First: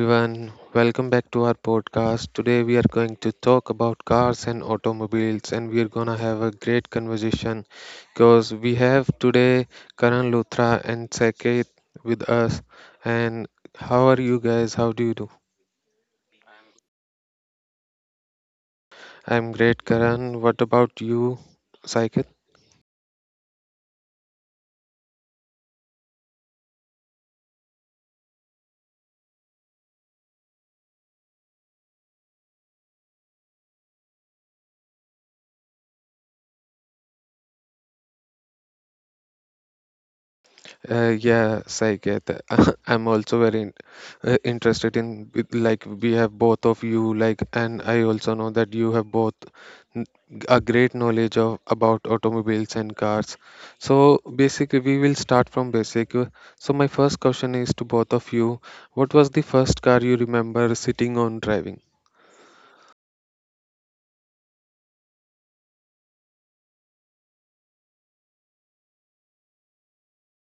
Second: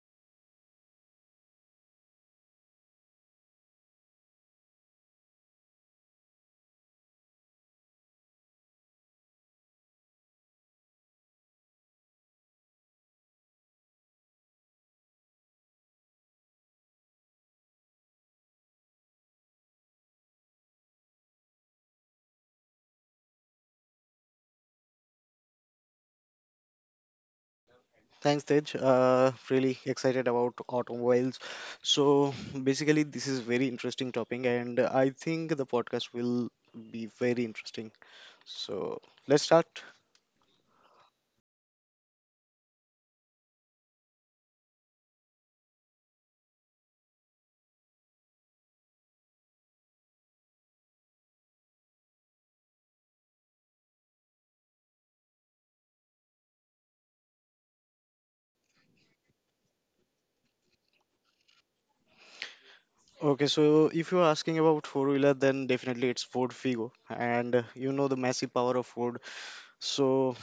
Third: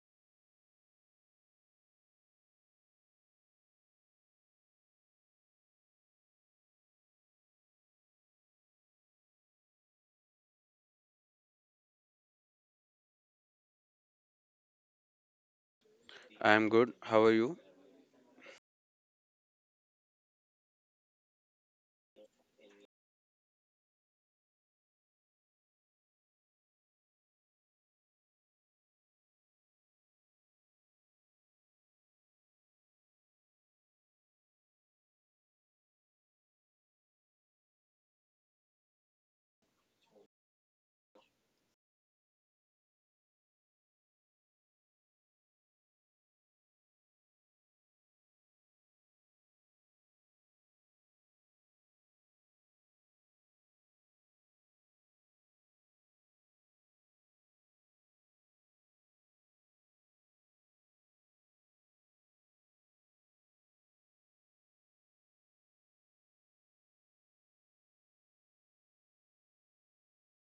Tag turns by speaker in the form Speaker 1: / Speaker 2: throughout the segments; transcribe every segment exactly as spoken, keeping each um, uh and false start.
Speaker 1: everyone, welcome back to our podcast. Today we are going to talk about cars and automobiles, and we are gonna have a great conversation because we have today Karan Luthra and Saket with us. And how are you guys? How do you do?
Speaker 2: I'm good. How are you?
Speaker 1: I'm great, Karan. What about you, Saket?
Speaker 3: Thanks, Tej. Uh, really excited about automobiles. So basically, this is very interesting topic, and I think the podcast will be very interesting. So let's start.
Speaker 1: Uh, yes, I get that. I'm also very in- uh, interested in with- like we have both of you like, and I also know that you have both n- a great knowledge of about automobiles and cars. So basically, we will start from basic. Uh, So my first question is to both of you: what was the first car you remember sitting on driving?
Speaker 3: Okay, so if you're asking about four wheeler, then definitely it's Ford Figo, and uh, you know the massive power of Ford. So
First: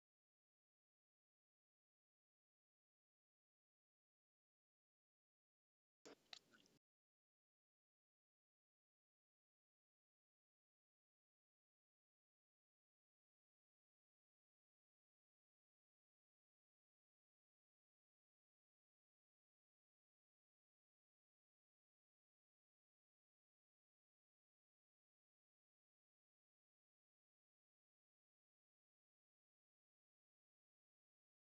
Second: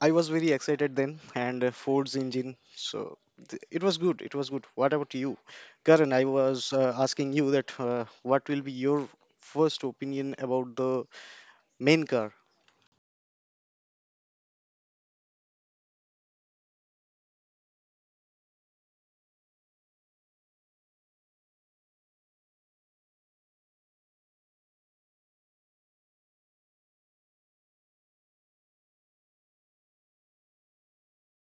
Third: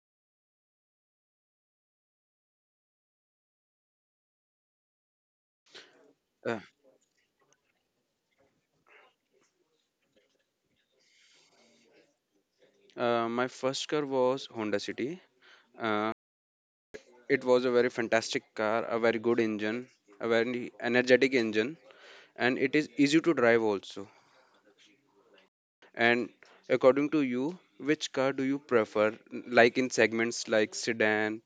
Speaker 3: I was very excited then, and uh, Ford's engine. So th- it was good. It was good. What about you, Karan? I
Speaker 2: Uh,
Speaker 3: was uh, asking you that uh, what will be your first opinion about the main car.
Speaker 2: uh, my first car was Honda City. Uh, it was a very fantastic car, a very good engine, a very energetic engine, and it is easy to drive also. And according to you, which car do you prefer? Like in segments like sedan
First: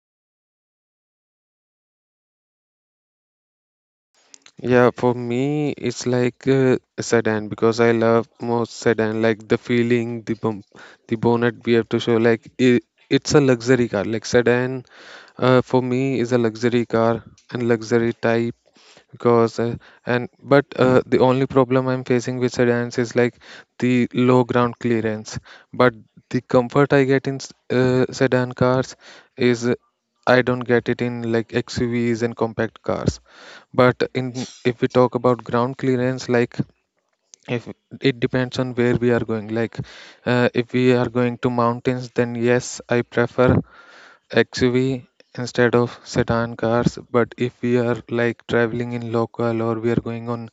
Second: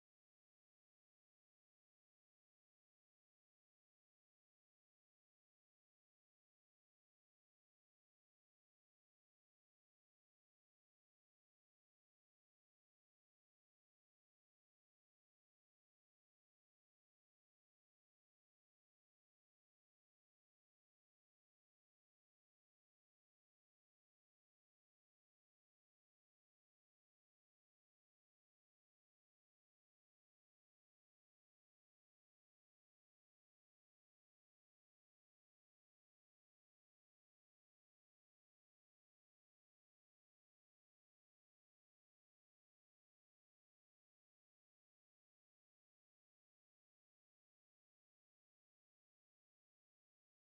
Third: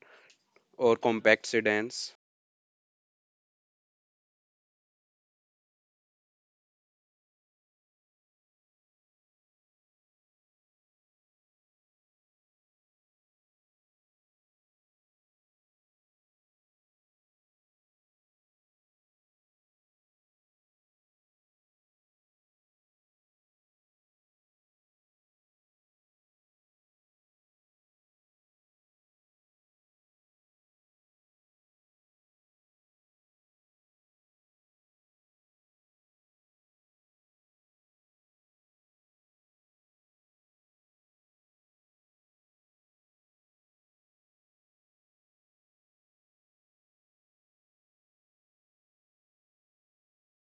Speaker 2: or compact sedans?
Speaker 1: Yeah, for me, it's like uh, sedan because I love most sedan, like the feeling, the bump, the bonnet we have to show. Like it, it's a luxury car. Like sedan, uh, for me, is a luxury car and luxury type because uh, and but uh, the only problem I'm facing with sedans is like the low ground clearance, but the comfort I get in s- uh, sedan cars is uh, I don't get it in like XUVs and compact cars. But in if we talk about ground clearance, like if it depends on where we are going, like uh, if we are going to mountains, then yes, I prefer X U V instead of sedan cars. But if we are like traveling in local or we are going on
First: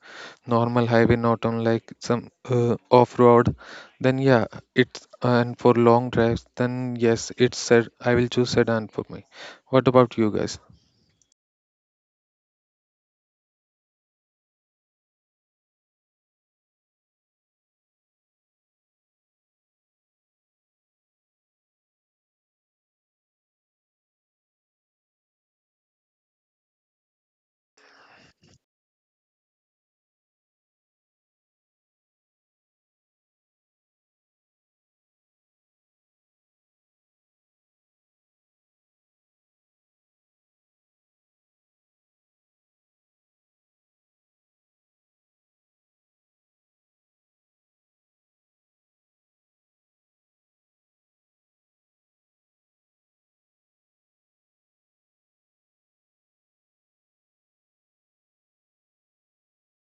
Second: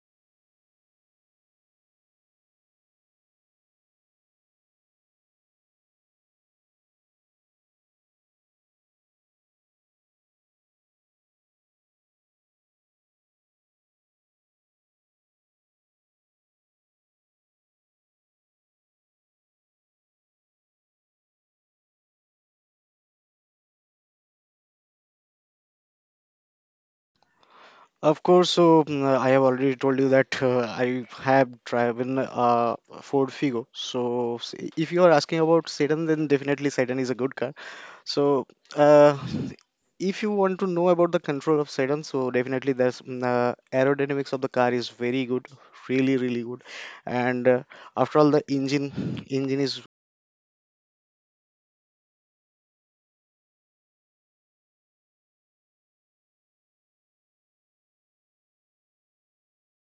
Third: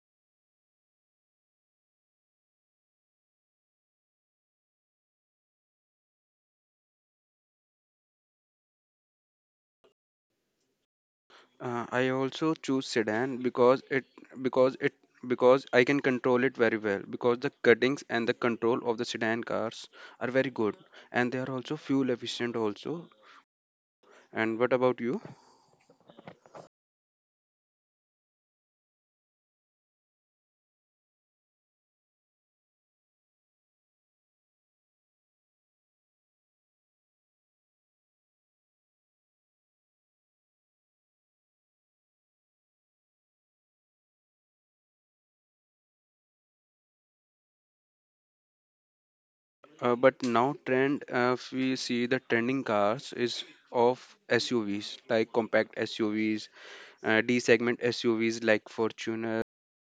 Speaker 1: normal highway, not on like some uh, off road, then yeah, it's and for long drives, then yes, it's said I will choose sedan for me. What about you guys?
Speaker 2: Uh, I also choose sedan because it because it because I can control it very well because the cuttings and the control of the sedan cars are very good, and they are also fuel efficient also. And what about you?
Speaker 3: Of course, so mm, I have already told you that uh, I have driven uh, Ford Figo. So s- if you are asking about sedan, then definitely sedan is a good car. So uh, if you want to know about the control of sedan, so definitely there's mm, uh, aerodynamics of the car is very good, really really good. And uh, after all, the engine engine is.
Speaker 2: Uh, but now trend, uh, if we see, the trending cars is of S U Vs like compact S U Vs, uh, D segment S U Vs like Fortuner,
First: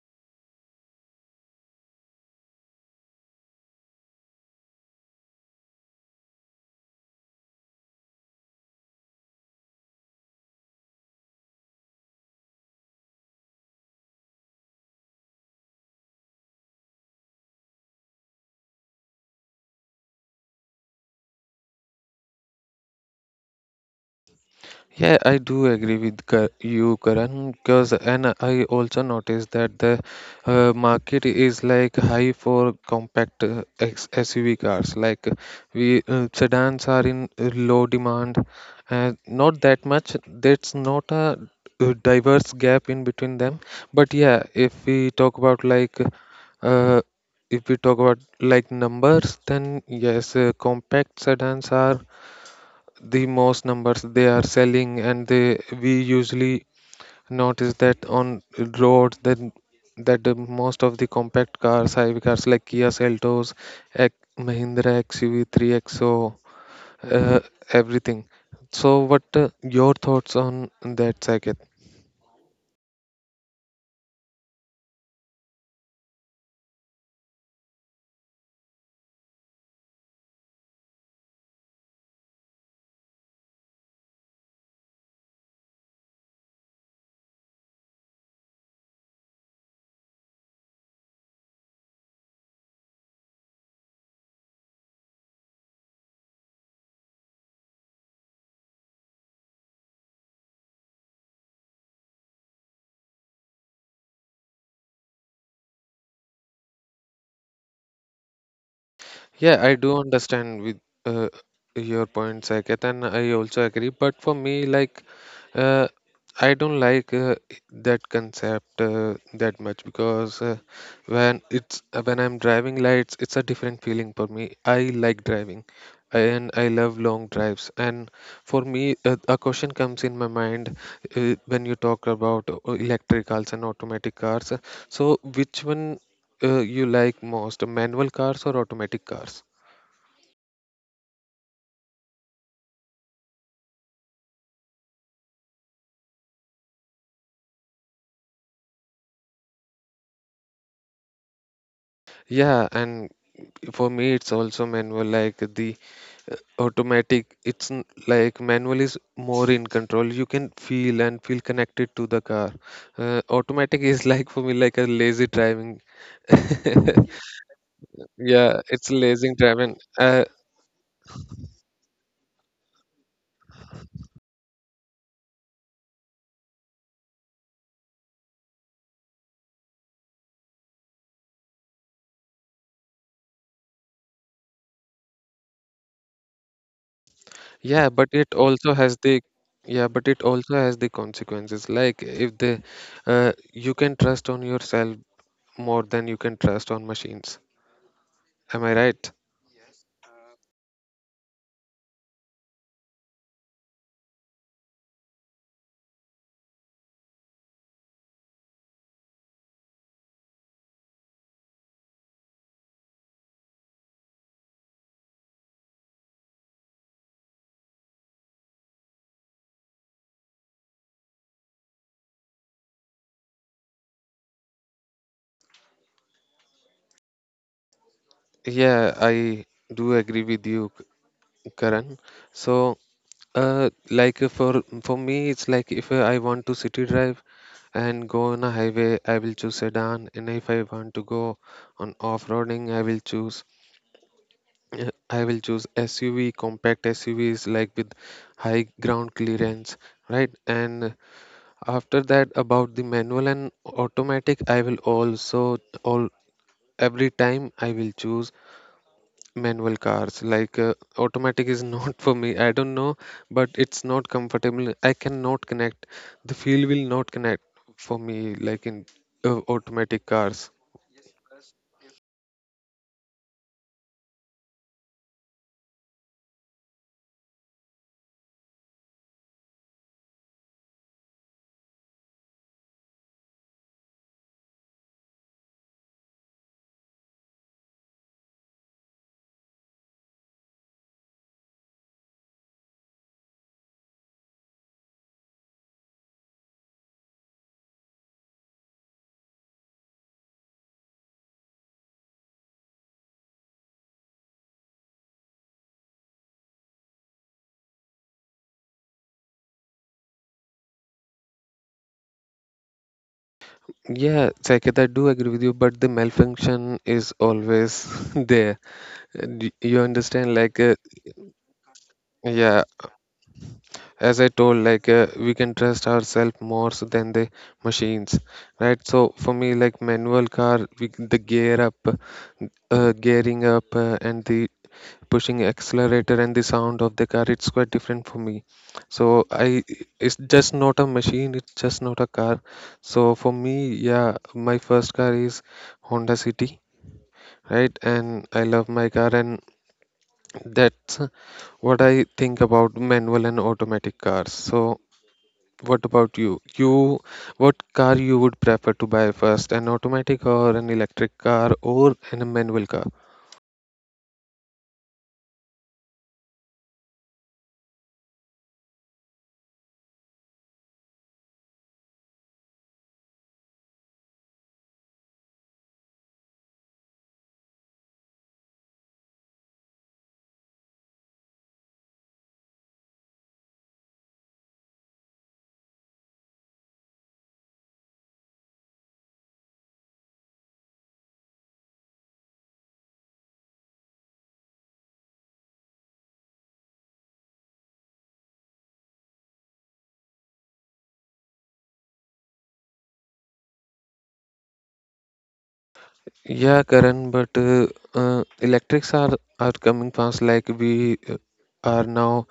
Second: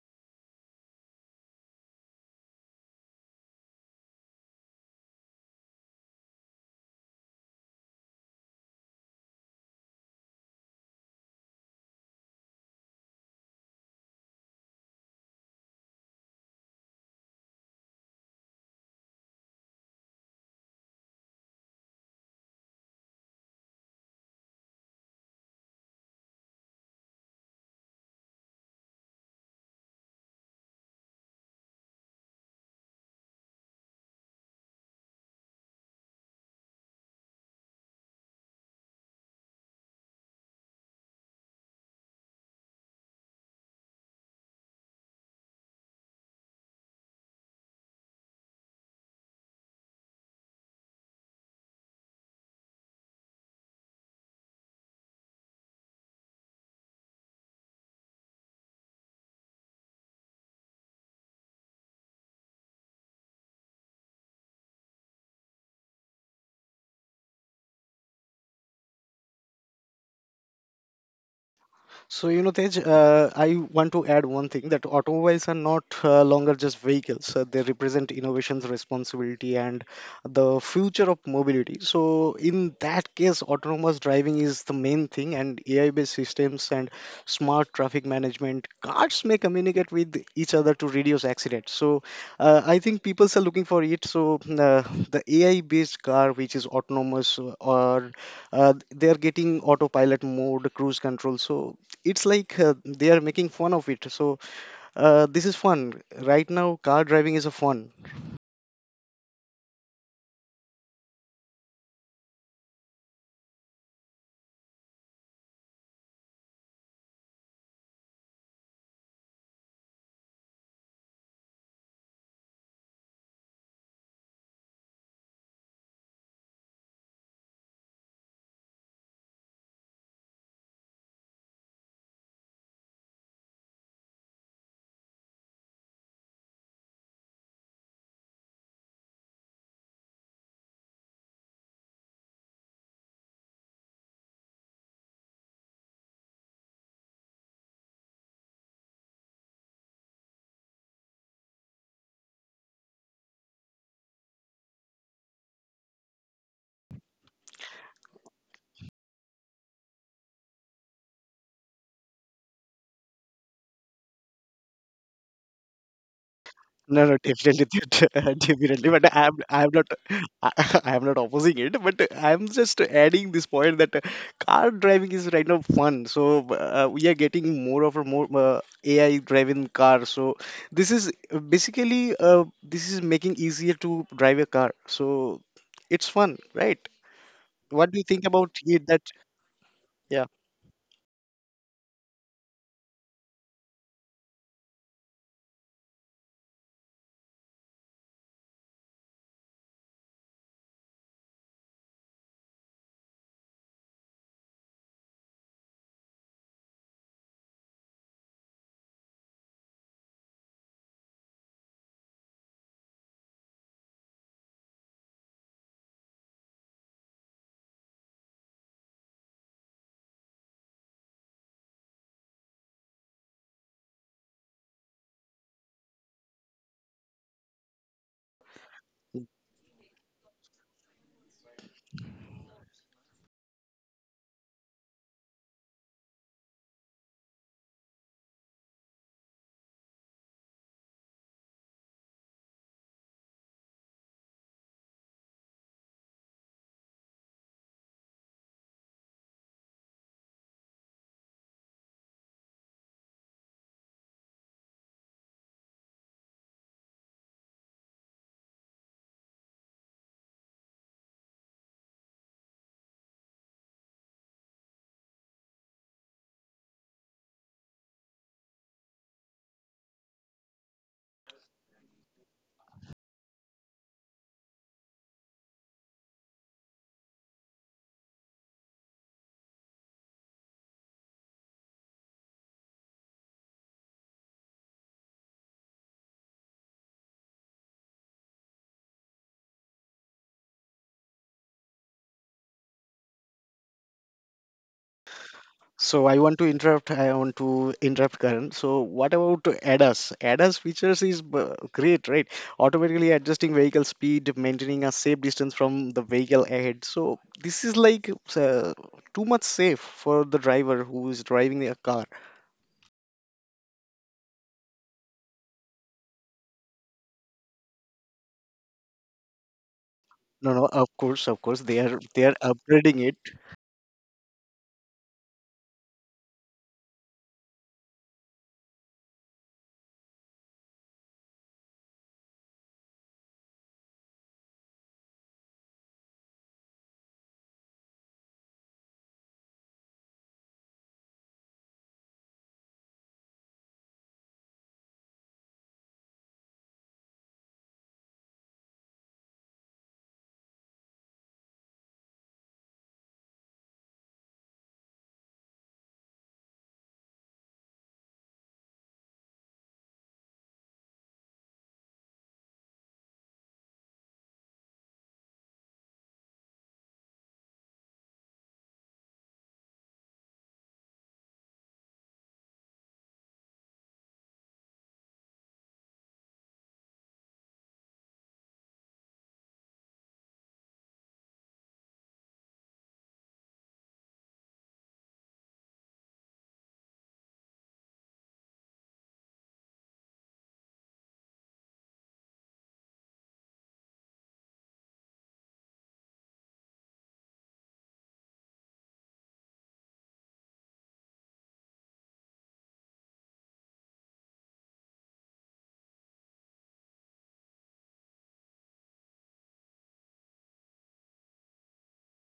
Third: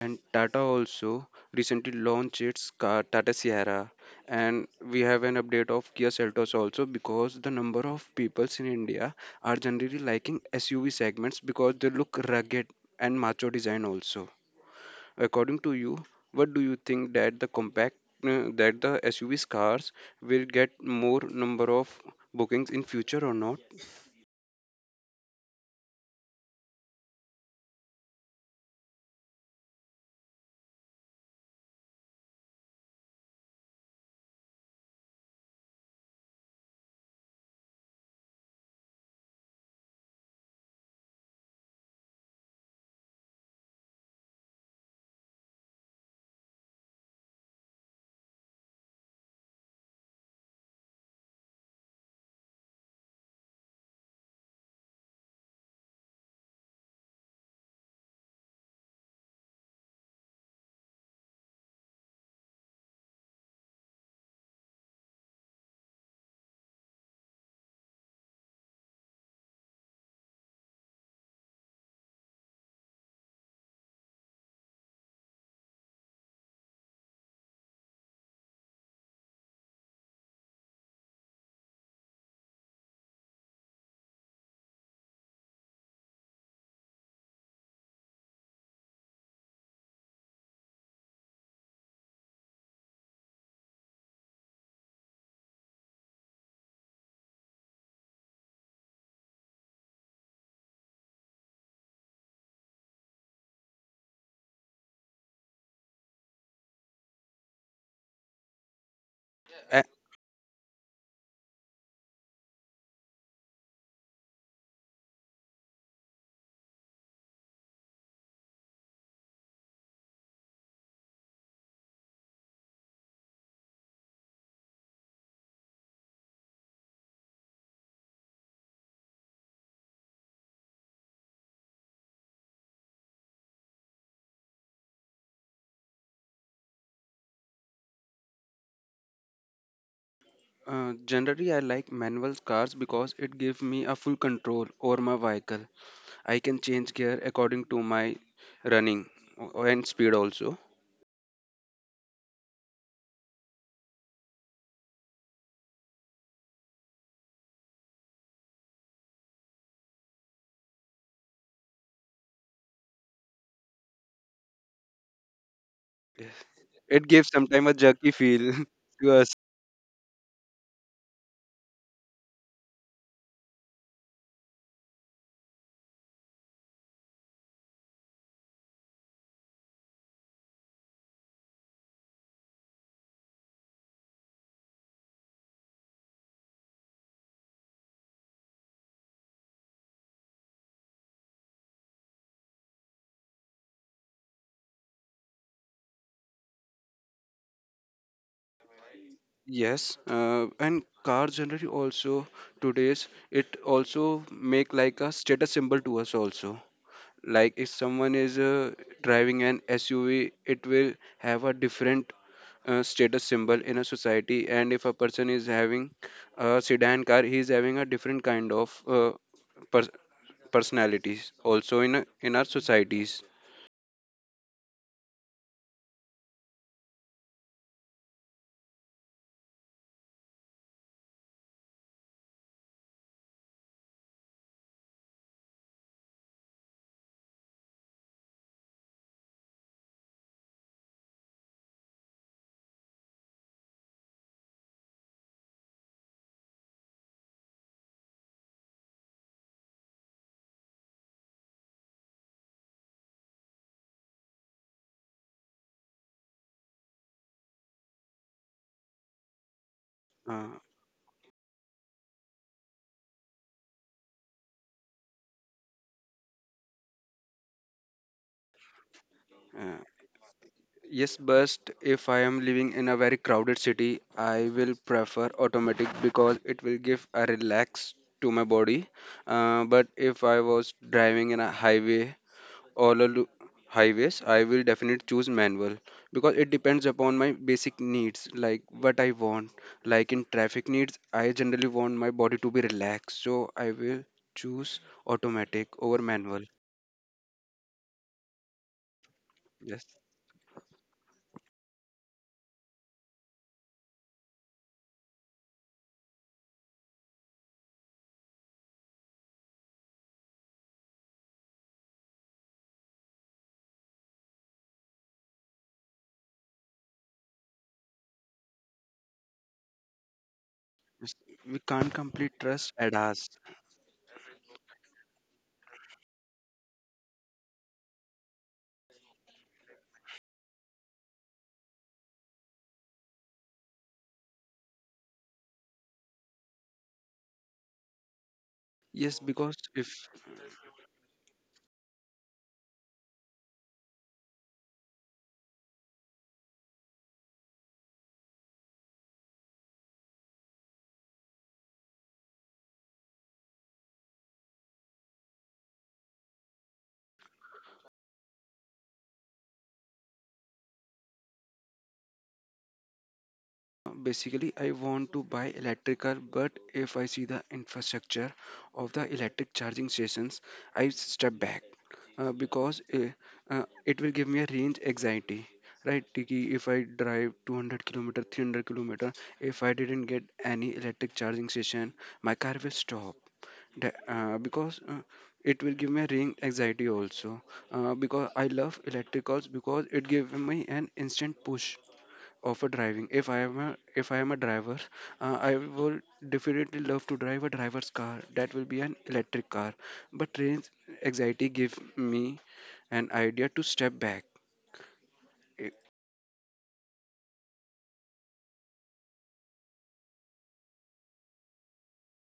Speaker 2: and Tata also recently launched its car Tata Sierra, and we have an update of Kia Seltos also, because the number of peoples in India are generally liking S U V segments because they look rugged and macho design also. According to you, what do you think that the compact, uh, that the S U V cars will get more number of bookings in future or not?
Speaker 1: Yeah, I do agree with Ka- you, Karan, because and I also noticed that the uh, market is like high for compact uh, X- S U V cars. Like uh, we uh, sedans are in uh, low demand, uh, not that much. That's not a uh, diverse gap in between them. But yeah, if we talk about like uh, if we talk about like numbers, then yes, uh, compact sedans are the most numbers they are selling, and they we usually notice that on roads that that the most of the compact cars high cars like Kia Seltos, X, Mahindra X U V three X O, uh, everything. So what uh, your thoughts on that, Saket?
Speaker 3: So, you know, Tej, uh, I want to add one thing that automobiles are not uh, longer just vehicles. Uh, they represent innovations, responsibility, and the future of mobility. So, in that case, autonomous driving is the main thing, and A I based systems and smart traffic management. Cars may communicate with each other to reduce accidents. So, uh, I think people are looking for it. So, uh, the A I based car, which is autonomous, uh, or uh, they are getting autopilot mode, cruise control. So it's like uh, they are making fun of it. So uh, this is fun. Right now, car driving is a fun.
Speaker 1: Yeah, I
Speaker 2: A-
Speaker 1: do understand with uh, your point, Saket, and I also agree. But for me, like, uh, I don't like uh, that concept uh, that much because uh, when it's uh, when I'm driving lights, it's a different feeling for me. I like driving, and I love long drives. And for me, uh, a question comes in my mind uh, when you talk about uh, electric cars and automatic cars. So, which one uh, you like most, manual cars or automatic cars?
Speaker 2: Uh, generally, I like manual cars because it gives me a full control over my vehicle. I can change gear according to my running o- and speed also.
Speaker 1: Yeah, and for me, it's also manual. Like the automatic, it's n- like manual is more in control. You can feel and feel connected to the car. Uh, automatic is like for me like a lazy driving.
Speaker 2: Yes.
Speaker 3: No,
Speaker 2: It
Speaker 3: no,
Speaker 2: gives sometimes
Speaker 3: definitely,
Speaker 2: a jerky feel
Speaker 1: Yeah,
Speaker 3: definitely.
Speaker 1: it's
Speaker 2: to
Speaker 3: But
Speaker 2: us.
Speaker 1: lazy
Speaker 3: I'm, I'm
Speaker 1: driving.
Speaker 3: not,
Speaker 1: Uh,
Speaker 3: I, am not opposing it. But I'm just adding this point that uh, car driving is right now fun. So uh, we are getting more of a more uh, A I driven car. So this is uh, basically, uh, this is making easier to drive a car. So it's fun, right?
Speaker 1: yeah,
Speaker 3: What do you
Speaker 1: but
Speaker 3: think
Speaker 1: it
Speaker 3: about
Speaker 1: also
Speaker 3: it?
Speaker 1: has
Speaker 3: That
Speaker 1: the yeah, but it
Speaker 3: yeah.
Speaker 1: also has the consequences. Like if the uh, you can trust on yourself more than you can trust on machines. Am I right?
Speaker 2: Yes, uh, and car generally also today's it also make like a status symbol to us also. Like if someone is uh, driving an SUV, it will have a different uh, status symbol in a society, and if a person is having a sedan car, he is having a different kind of uh, pers- personalities also in a- in our societies.
Speaker 1: Yeah, I do agree with you, Karan. So, uh, like uh, for for me, it's like if uh, I want to city drive and go on a highway, I will choose sedan, and if I want to go on off-roading, I will choose uh, I will choose S U V, compact S U Vs like with high ground clearance, right? And after that, about the manual and automatic, I will also all every time I will choose manual cars.
Speaker 2: uh,
Speaker 1: Like uh, automatic is not for me. I don't know, but it's not comfortable. I cannot connect. The feel will not connect for me, like in uh,
Speaker 2: uh,
Speaker 1: automatic cars.
Speaker 2: yes, but if I am living in a very crowded city, I will prefer automatic because it will give a relax to my body. Uh, but if I was driving in a highway, all a lo- highways, I will definitely choose manual because it depends upon my basic needs, like what I want. Like in traffic needs, I generally want my body to be relaxed, so I will choose automatic over
Speaker 3: So I want
Speaker 2: manual.
Speaker 3: to interrupt. I want to interrupt Karan. So what about
Speaker 2: Yes.
Speaker 3: A D A S? A D A S features is b- great, right? Automatically adjusting vehicle speed, maintaining a safe distance from the vehicle ahead. So this is like uh, too much safe for the driver who is driving a car.
Speaker 1: Yeah, Saket, I do agree with you, but the malfunction is always there. Uh, d- you understand
Speaker 3: No,
Speaker 1: like
Speaker 3: no.
Speaker 1: uh,
Speaker 3: Of
Speaker 2: Yes,
Speaker 3: course, of
Speaker 2: we
Speaker 3: course, they
Speaker 2: can't
Speaker 3: are they are
Speaker 2: complete
Speaker 1: yeah,
Speaker 2: trust
Speaker 3: upgrading it.
Speaker 2: ADAS.
Speaker 1: as I told, like uh, we can trust ourselves more so than the machines, right? So for me, like manual car we, c- the gear up uh, gearing up, uh, and the pushing accelerator and the sound of the car, it's quite different for me. So
Speaker 2: Yes, because
Speaker 1: I
Speaker 2: if...
Speaker 1: it's just not a machine. It's just not a car. So for me, yeah, my first car is Honda City, right? And I love my car, and that's what I think about manual and automatic cars. So what about you you, what car you would prefer to buy first, an automatic or an electric car or an a manual car?
Speaker 2: Basically, I want to buy electric car, but if I see the infrastructure of the electric charging stations, I step back, uh, because uh, uh, it will give me a range anxiety. Right, Tiki, if I drive two hundred kilometer, three hundred kilometer, if I didn't get any electric charging station, my car will stop. The- uh, because uh, it will give me a range anxiety also. Uh, because I love electric cars because it gives me an instant push of a driving. If i am a if i am a driver, uh, I will definitely love to drive a driver's car that will be an electric car. But trains anxiety give me an idea to step back. I-
Speaker 1: Yeah, Karan, but uh, uh, electrics are are coming fast. Like we uh, are now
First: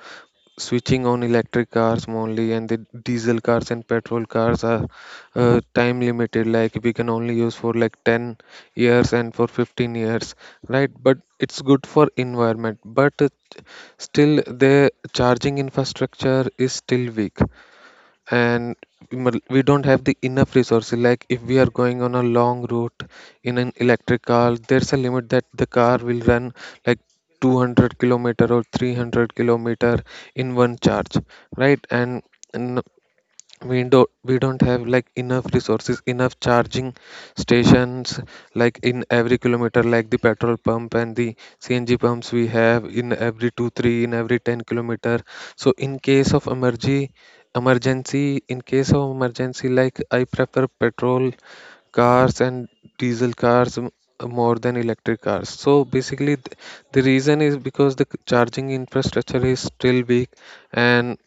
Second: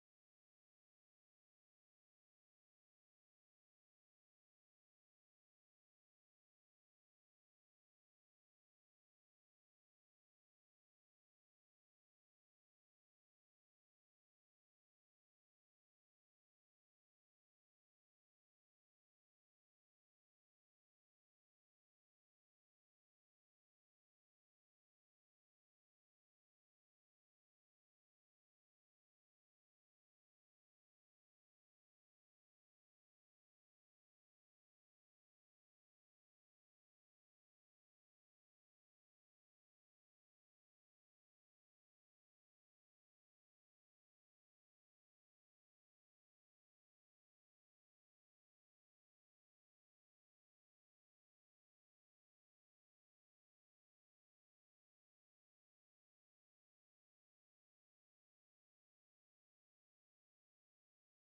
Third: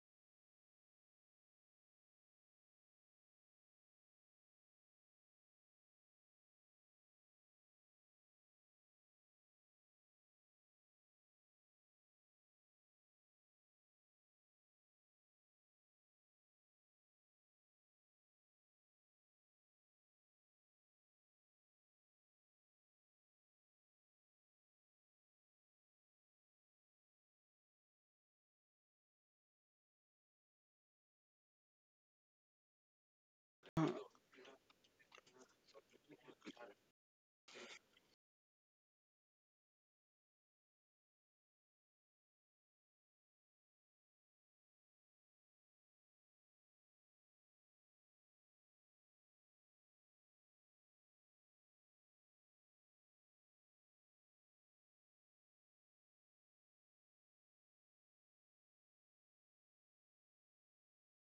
Speaker 1: switching on electric cars only, and the diesel cars and petrol cars are uh, time limited. Like we can only use for like ten years and for fifteen years, right? But it's good for environment. But uh, still, the charging infrastructure is still weak, and we mul- we don't have the enough resources. Like if we are going on a long route in an electric car, there's a limit that the car will run like two hundred kilometer or three hundred kilometer in one charge, right? and, and we don't we don't have like enough resources, enough charging stations, like in every kilometer. Like the petrol pump and the cng pumps we have in every 2 3 in every ten kilometer. So in case of emergency, emergency in case of emergency, like I prefer petrol cars and diesel cars m- more than electric cars. So basically th- the reason is because the c- charging infrastructure is still weak, and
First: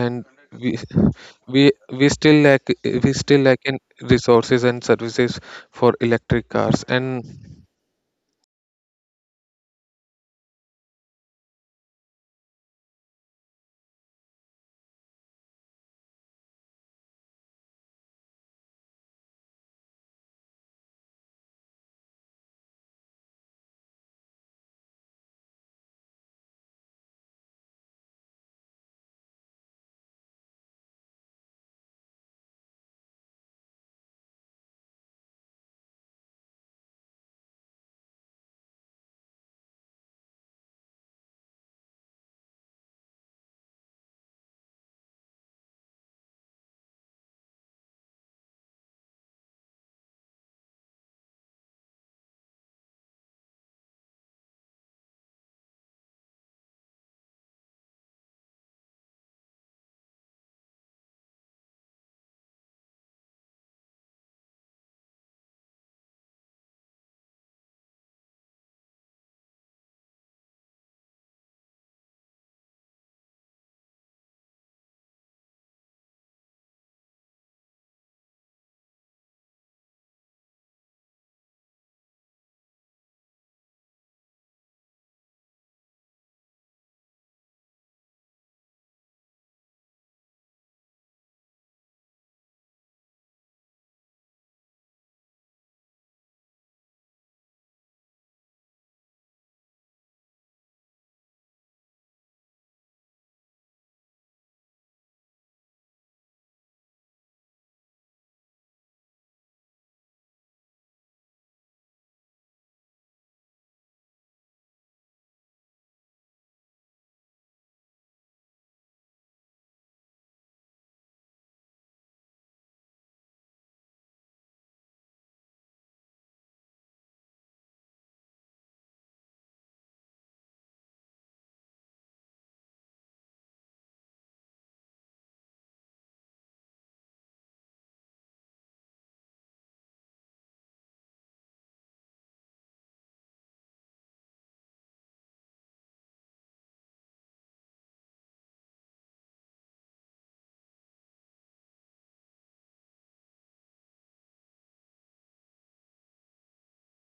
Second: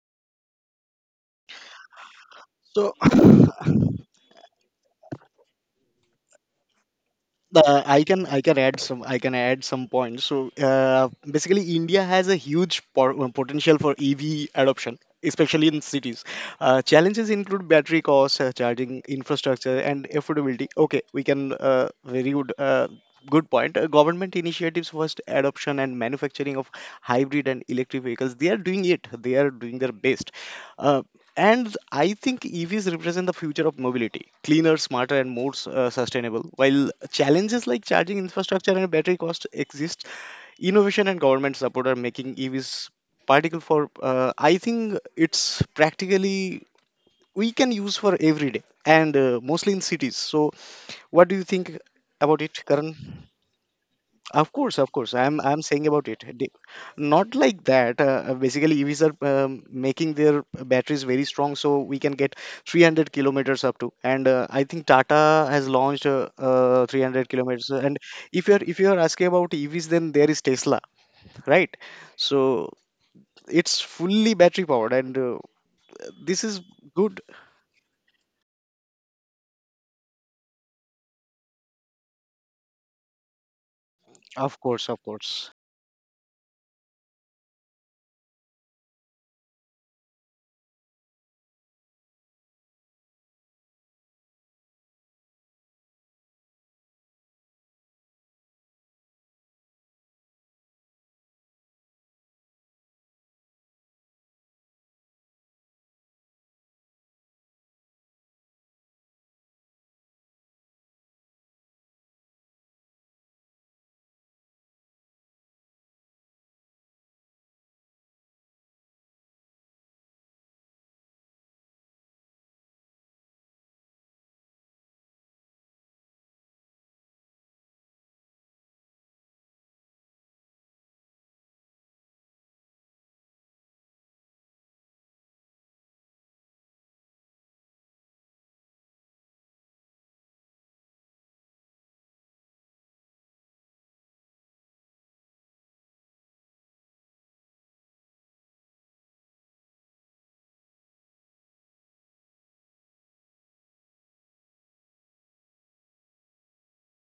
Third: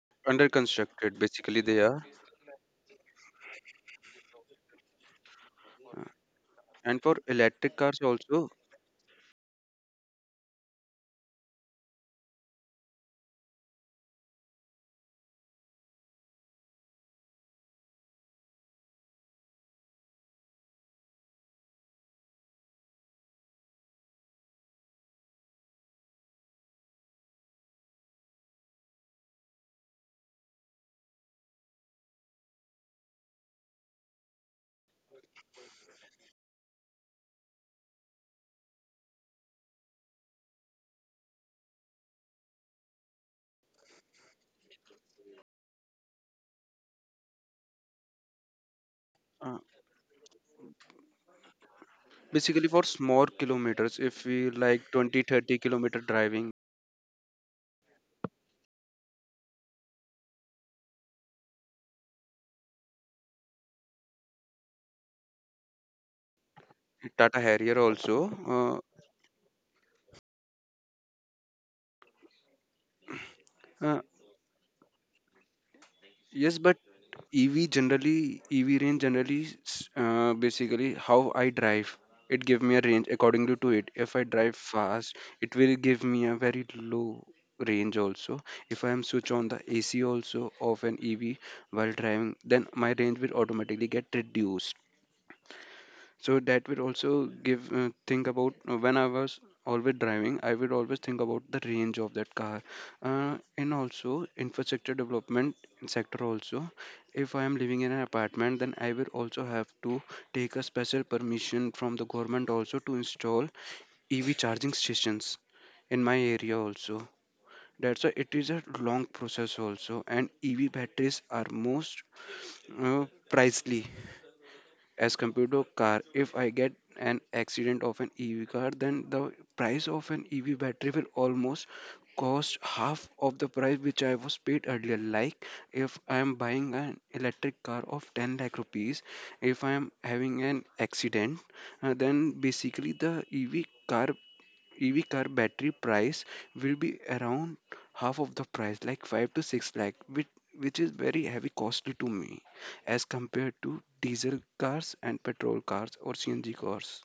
Speaker 1: and
Speaker 2: Under
Speaker 1: we
Speaker 2: constructed, basically
Speaker 1: we
Speaker 2: they are.
Speaker 1: we still lack.
Speaker 3: So
Speaker 1: we still lack in resources and services for electric cars,
Speaker 2: And for
Speaker 1: and
Speaker 2: electric
Speaker 3: Uh,
Speaker 2: cars
Speaker 3: I can I
Speaker 2: also,
Speaker 3: can add some I can add some points. So uh, basically, India has a huge por- uh, potential for E V adoption, especially in cities. Uh, challenges include battery costs, uh, charging infrastructure, and affordability. Okay, we can, uh, very good. Uh, Good point. Uh, government initiatives first adoption and manufacturing of hybrid and electric vehicles. They are doing it. They are doing their best. Uh, and I think E Vs represent the future of mobility, cleaner, smarter, and more s- uh, sustainable. While challenges like charging infrastructure and battery cost exist, innovation and government support are making E Vs particle for. Uh, I think it's practically we can use for every day and uh,
Speaker 2: uh,
Speaker 3: mostly in cities. So, what do you think about it,
Speaker 2: basically for
Speaker 3: Karan?
Speaker 2: small kilometers, if we
Speaker 3: Of course,
Speaker 2: like
Speaker 3: of course.
Speaker 2: twenty
Speaker 3: I'm
Speaker 2: thirty
Speaker 3: I'm saying
Speaker 2: kilometer
Speaker 3: about it.
Speaker 2: driving...
Speaker 3: They-. Not like that. Uh, uh, basically, E Vs are um, making their batteries very strong, so we can get three hundred kilometers up to. And uh, I think Tata has launched, uh, uh, three hundred
Speaker 2: Tata
Speaker 3: kilometers.
Speaker 2: Harrier
Speaker 3: And
Speaker 2: also.
Speaker 3: if you're
Speaker 2: uh,
Speaker 3: if you're asking about E Vs, then there is Tesla, right? So it's
Speaker 2: Uh,
Speaker 3: fully battery powered, and uh, this
Speaker 2: Yes,
Speaker 3: is
Speaker 2: but
Speaker 3: good.
Speaker 2: E V generally, E V range generally, s- uh, basically how I drive, it give me a range accordingly to it. If I drive
Speaker 3: Of course, of
Speaker 2: fast,
Speaker 3: course.
Speaker 2: it will give me a very low range also. If I am switch on the A C also of an E V while driving, then my range will automatically get reduced. So that will also give, uh, think about, uh, when I was always driving, I would always think about the range of that car, uh, and also infrastructure development sector also. If I am living in an apartment, then I will also have to take a special permission from the government also to install E V charging stations in my area also. That's why it is a long process also, and E V batteries are most, uh, pricely as compared to a car. If I get an accident of an E V car, then the price of an E V battery will almost cost half of the price which I was paid earlier. Like if I am buying an electric car of ten lakh rupees, if I am having an accident, uh, then basically the E V car E V car battery price will be around half of the price, like five to six lakh, which, which is very heavy costly to me as compared to diesel cars and petrol cars or C N G cars.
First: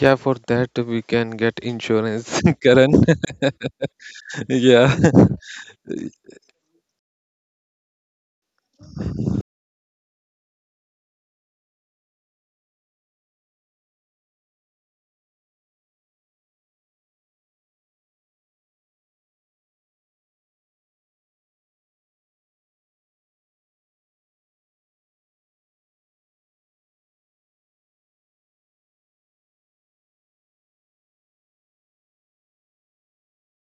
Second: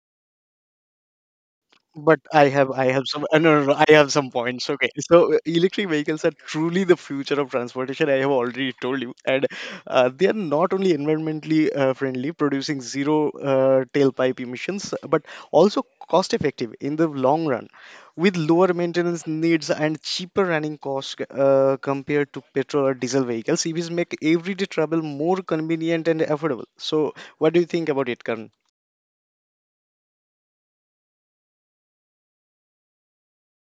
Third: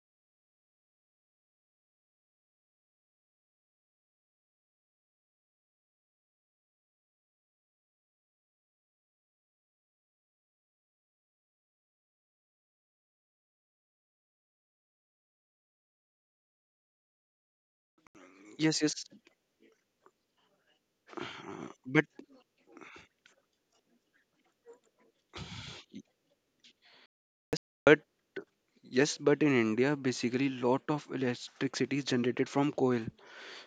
Speaker 1: yeah, for that we can get
Speaker 3: But
Speaker 1: insurance
Speaker 3: I have I
Speaker 1: Karan.
Speaker 3: have some, uh, no, no, no, I have some points. Okay,
Speaker 1: Yeah,
Speaker 3: so uh, electric vehicles are truly the future of transportation. I have already told you, and uh, they are not only environmentally uh, friendly, producing zero uh, tailpipe emissions, but also cost effective in the long run, with lower
Speaker 2: Yes, yes,
Speaker 3: maintenance needs and cheaper running costs uh,
Speaker 2: but
Speaker 3: compared to petrol or diesel vehicles. E Vs make everyday travel more convenient and affordable. So, what do you think
Speaker 2: but
Speaker 3: about it, Karan?
Speaker 2: yes, but in India, basically lot of electricity is generated from coal,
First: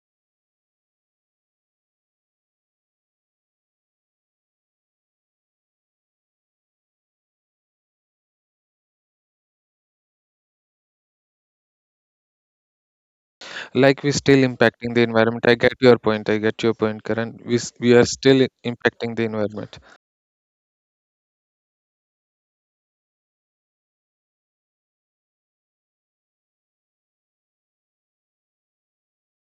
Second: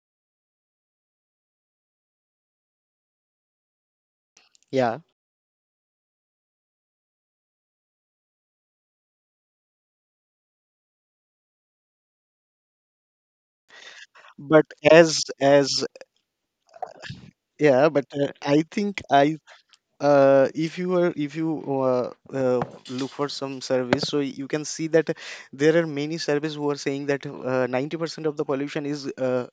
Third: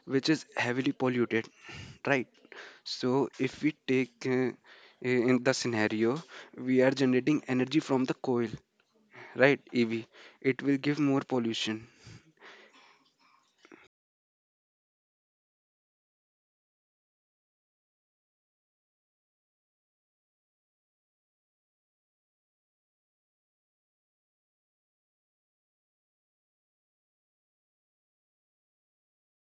Speaker 2: which is heavily polluted, right? So if we take, uh,
Speaker 3: Yeah
Speaker 2: in the scenario, we are generating energy from the coal. Right, E V, it will give more pollution.
Speaker 1: like we still
Speaker 3: but
Speaker 1: impacting the
Speaker 3: as
Speaker 1: environment. i get
Speaker 3: as
Speaker 1: your point I get your point, Karan, we, s-
Speaker 3: Yeah,
Speaker 1: we
Speaker 3: but
Speaker 1: are
Speaker 3: uh,
Speaker 1: still
Speaker 3: I think,
Speaker 1: impacting the
Speaker 3: I
Speaker 1: environment.
Speaker 3: uh, if you are, if you uh, uh, look for some service, so you can see that there are many service who are saying that uh, ninety percent of the pollution is uh,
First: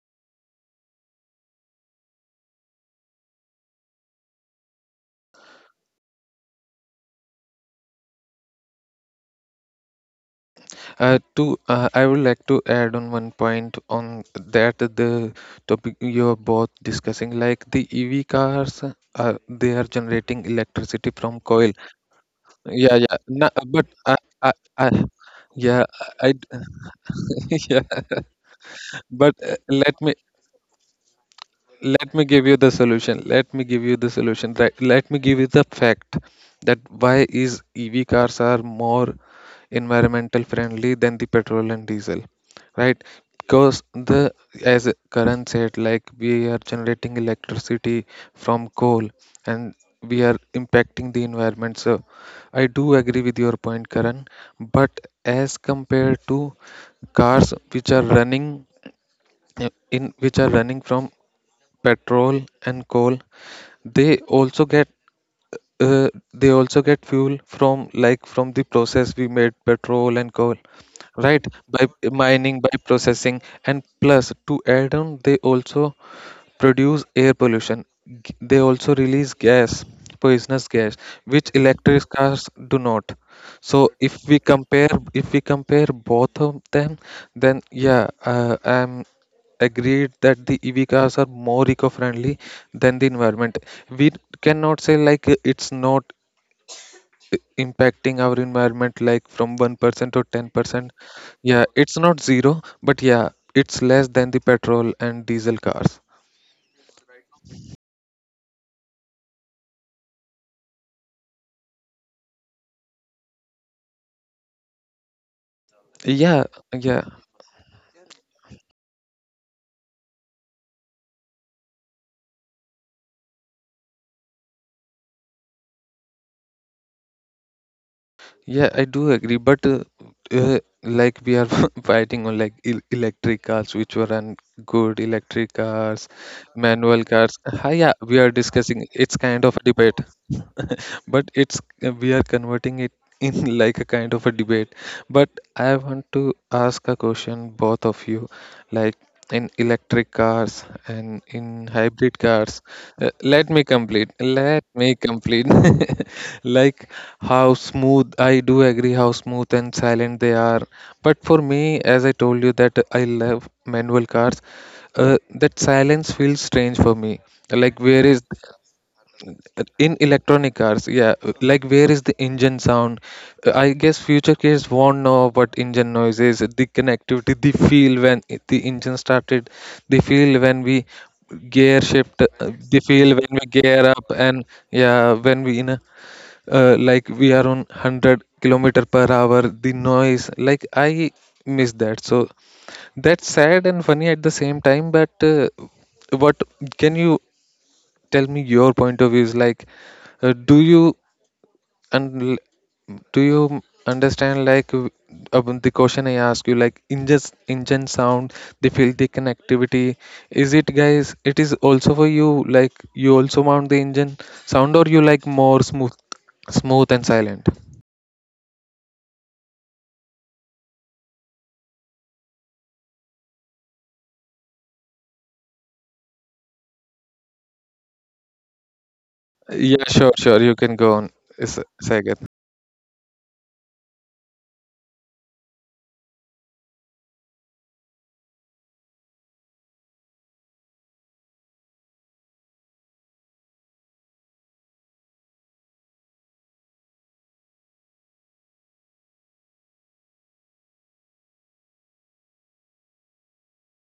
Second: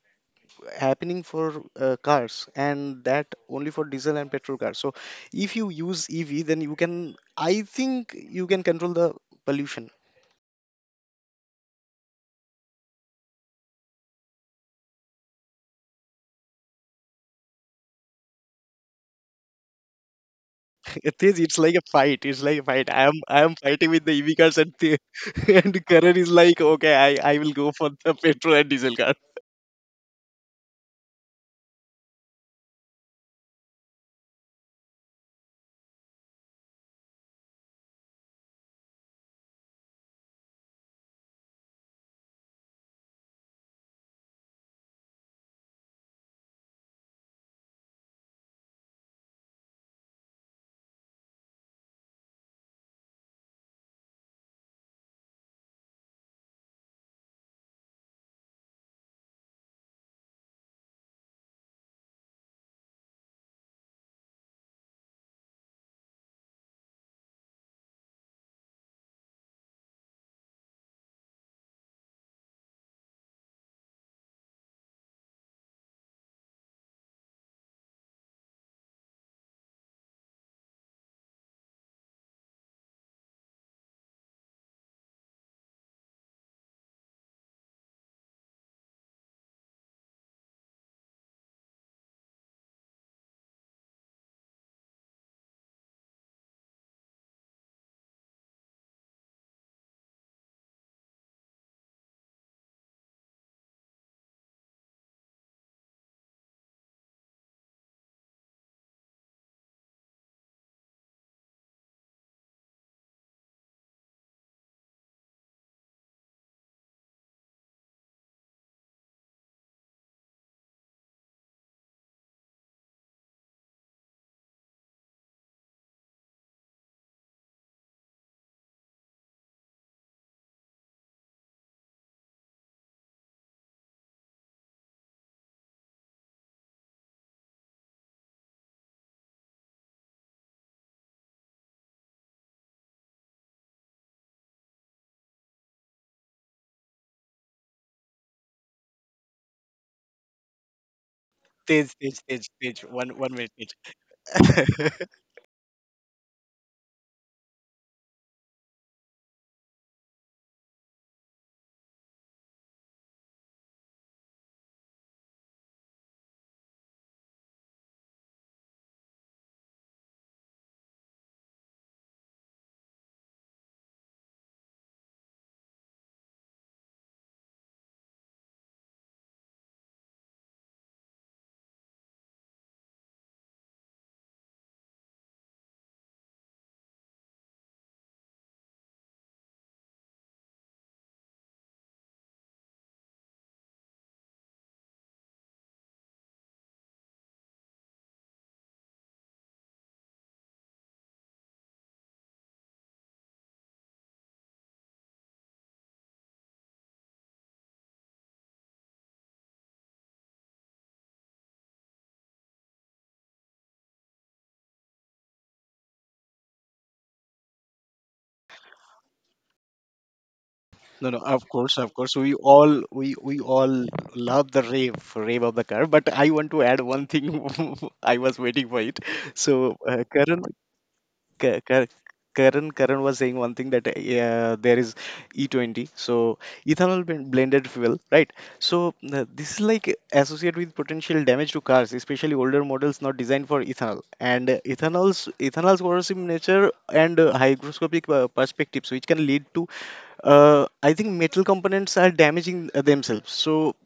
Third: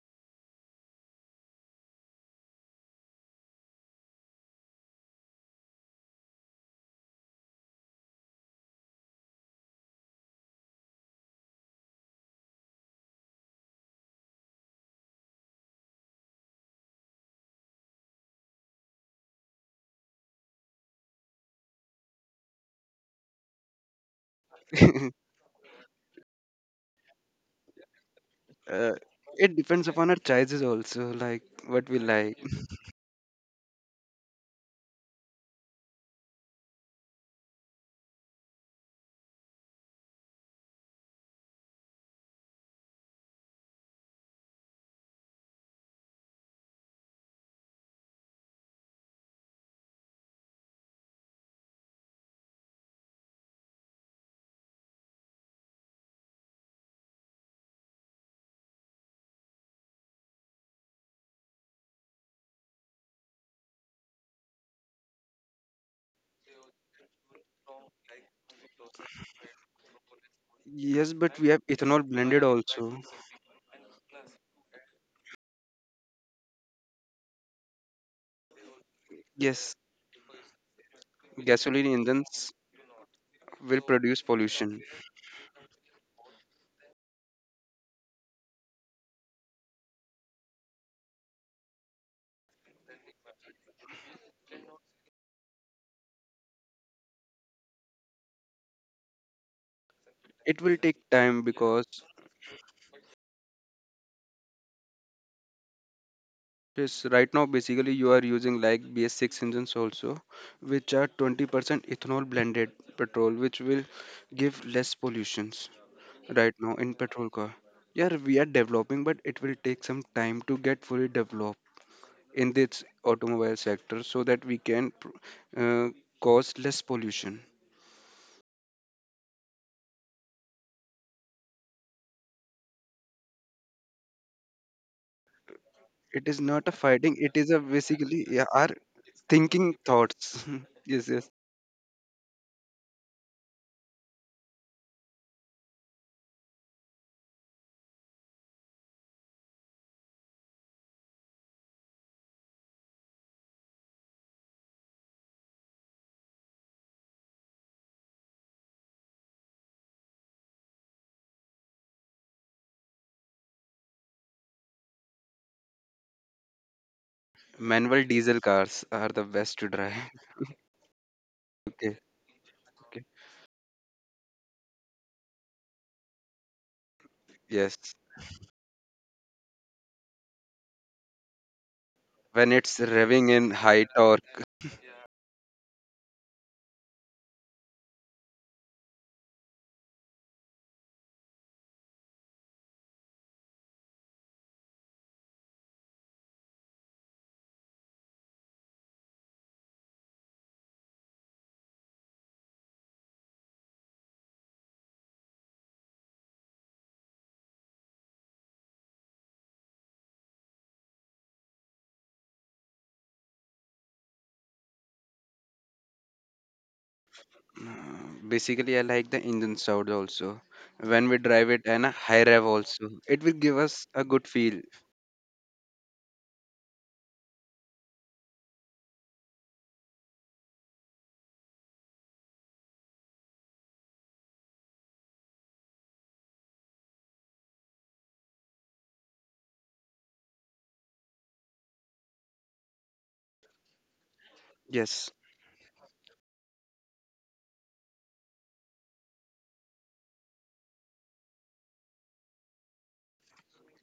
Speaker 3: happening for uh, cars and that only for diesel and petrol cars. So if you use E V, then you can I think you can control the pollution.
Speaker 1: Uh, to uh, I would like to add on one point on that, the topic you're both discussing, like the E V cars, uh, they are generating electricity
Speaker 3: It is,
Speaker 1: from
Speaker 3: it's
Speaker 1: coal.
Speaker 3: like a fight. It's like a fight.
Speaker 1: Yeah,
Speaker 3: I am
Speaker 1: yeah.
Speaker 3: I
Speaker 1: No,
Speaker 3: am
Speaker 1: but
Speaker 3: fighting with the
Speaker 1: I,
Speaker 3: E V
Speaker 1: I,
Speaker 3: cars and
Speaker 1: I,
Speaker 3: the, and
Speaker 1: yeah,
Speaker 3: Karan is
Speaker 1: I, I-
Speaker 3: like, okay, I, I will go
Speaker 1: yeah.
Speaker 3: for the petrol and
Speaker 2: uh,
Speaker 3: diesel.
Speaker 1: But
Speaker 2: it
Speaker 1: uh,
Speaker 2: depends
Speaker 1: let
Speaker 2: upon our
Speaker 1: me
Speaker 2: choices also, like what we
Speaker 1: let me
Speaker 2: like.
Speaker 1: give you the solution. Let me give you the solution right, let me give you the fact that why is EV cars are more environmental friendly than the petrol and diesel, right? Because the as Karan said, like we are generating electricity from coal, and we are impacting the environment. So I do agree with your point, Karan. But as compared to cars which are running uh, in which are running from petrol and coal, they also get uh, they also get fuel from like from the process we made petrol and coal,
Speaker 2: Yes, but we
Speaker 1: right?
Speaker 2: have
Speaker 1: By
Speaker 2: ethanol blended
Speaker 1: mining, by
Speaker 2: also.
Speaker 1: processing, and plus to add on, they also produce air pollution. G- they also release
Speaker 2: Yes,
Speaker 1: gas, poisonous gas, which
Speaker 2: gasoline
Speaker 1: electric
Speaker 2: engines
Speaker 1: cars do not.
Speaker 2: will
Speaker 1: So if
Speaker 2: produce
Speaker 1: we
Speaker 2: pollution.
Speaker 1: compare, if we compare both of them, then yeah, uh, I'm agreed that the E V cars are more eco-friendly than the environment. We cannot say like uh, it's not uh, impacting our environment, like from one percent or
Speaker 2: It will
Speaker 1: ten percent.
Speaker 2: take time
Speaker 1: Yeah,
Speaker 2: because
Speaker 1: it's not zero, but yeah, it's less than the petrol and diesel cars.
Speaker 2: this right now basically you are using like B S six engines also, which are twenty percent ethanol blended petrol, which will give less pollutions.
Speaker 1: Yeah,
Speaker 2: Right now in
Speaker 1: yeah.
Speaker 2: petrol car. Yeah, we are developing, but it will take some time to get fully developed in this automobile sector, so that we can pr- uh, cause less pollution.
Speaker 1: Yeah, I do agree, but uh, uh, like we are fighting on like el- electric cars, which were un good electric cars,
Speaker 2: It is not a
Speaker 1: manual
Speaker 2: fighting, it
Speaker 1: cars.
Speaker 2: is a
Speaker 1: Hi, yeah, we
Speaker 2: basically
Speaker 1: are
Speaker 2: yeah, our
Speaker 1: discussing. It's kind of a
Speaker 2: thinking
Speaker 1: debate,
Speaker 2: thoughts. Yes,
Speaker 1: but
Speaker 2: yes.
Speaker 1: it's uh, we are converting it in like a kind of a debate. But I want to ask a question, both of you, like in electric cars and in
Speaker 3: Stage, stage,
Speaker 1: hybrid
Speaker 3: stage,
Speaker 1: cars.
Speaker 3: stage.
Speaker 1: Uh,
Speaker 3: One, one
Speaker 1: let
Speaker 3: minute.
Speaker 1: me complete. Let
Speaker 3: Stage.
Speaker 1: me complete. Like how smooth, I do agree how smooth and silent they are. But for me, as I told you, that I love manual cars, uh, that silence feels strange for me. Like,
Speaker 2: Manual
Speaker 1: where is
Speaker 2: diesel cars are the best to
Speaker 1: in
Speaker 2: drive.
Speaker 1: electronic cars? Yeah, like where
Speaker 2: Okay,
Speaker 1: is the engine sound?
Speaker 2: okay.
Speaker 1: Uh, I guess future kids won't know what engine noise is, the connectivity, the
Speaker 2: Yes.
Speaker 1: feel when it- the engine started, the feel when we gear shift, uh,
Speaker 2: When
Speaker 1: the
Speaker 2: it's
Speaker 1: feel when
Speaker 2: revving
Speaker 1: we
Speaker 2: in
Speaker 1: gear
Speaker 2: height
Speaker 1: up,
Speaker 2: or...
Speaker 1: and yeah, when we in a uh, like we are on one hundred kilometer per hour, the noise, like I miss that. So that's sad and funny at the same time. But uh, what can you tell me your point of views, like uh, do you and do you understand like w- upon the question I ask you, like engine engine sound, the field, the connectivity, is it guys, it is also for you, like you also mount the engine sound or you like more smooth smooth and silent?
Speaker 2: Uh, Basically, I like the engine sound also.
Speaker 3: No,
Speaker 2: When
Speaker 3: no,
Speaker 2: we
Speaker 3: of
Speaker 2: drive it
Speaker 3: course,
Speaker 2: and
Speaker 3: of
Speaker 2: a
Speaker 3: course.
Speaker 2: high
Speaker 3: We
Speaker 2: rev
Speaker 3: all
Speaker 2: also,
Speaker 3: we
Speaker 2: it will
Speaker 3: we
Speaker 2: give
Speaker 3: all
Speaker 2: us a good
Speaker 3: love the
Speaker 2: feel.
Speaker 3: rave, rave of the car. But I want to add one thing. I was waiting for it. So,
Speaker 1: Yeah,
Speaker 3: uh,
Speaker 1: sure,
Speaker 3: Karan,
Speaker 1: sure, you can go on is
Speaker 3: Ka- Ka-
Speaker 1: Sagar.
Speaker 3: Karan, Karan was saying one thing that uh, there is E twenty, so ethanol blend- blended fuel, right? So uh, this is like associated with potential damage to cars, especially older models not designed for ethanol. And uh,
Speaker 2: Yes,
Speaker 3: ethanol's ethanol's corrosive nature and uh, hygroscopic uh, perspectives, which can lead to, uh, I think metal components are damaging uh, themselves. So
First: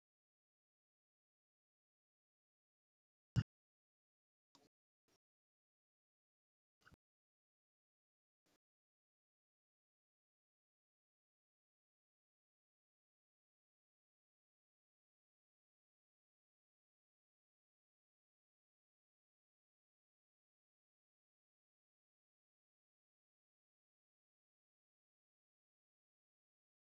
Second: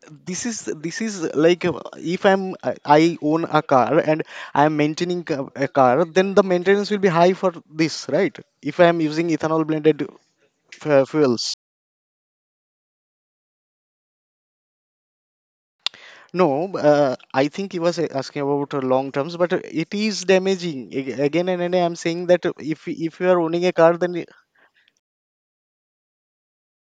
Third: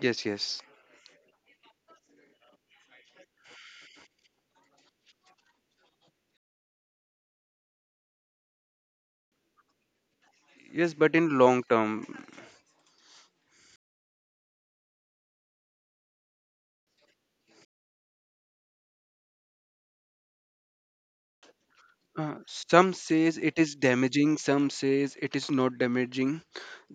Speaker 2: yes,
Speaker 3: this
Speaker 2: yes,
Speaker 3: is this is like, uh, if i'm i I own a car and I am maintaining ca- a car, then the maintenance will be high for this, right? If I am using ethanol blended
Speaker 2: yes.
Speaker 3: f-
Speaker 2: But in
Speaker 3: fuels,
Speaker 2: long term,
Speaker 3: no, uh, I think he was uh, asking about uh, long terms, but uh, it is damaging. Ag- again and again, I'm saying
Speaker 2: uh,
Speaker 3: that uh, if
Speaker 2: some
Speaker 3: if you
Speaker 2: says
Speaker 3: are
Speaker 2: it
Speaker 3: owning a
Speaker 2: is
Speaker 3: car, then it-.
Speaker 2: damaging, some says it is not damaging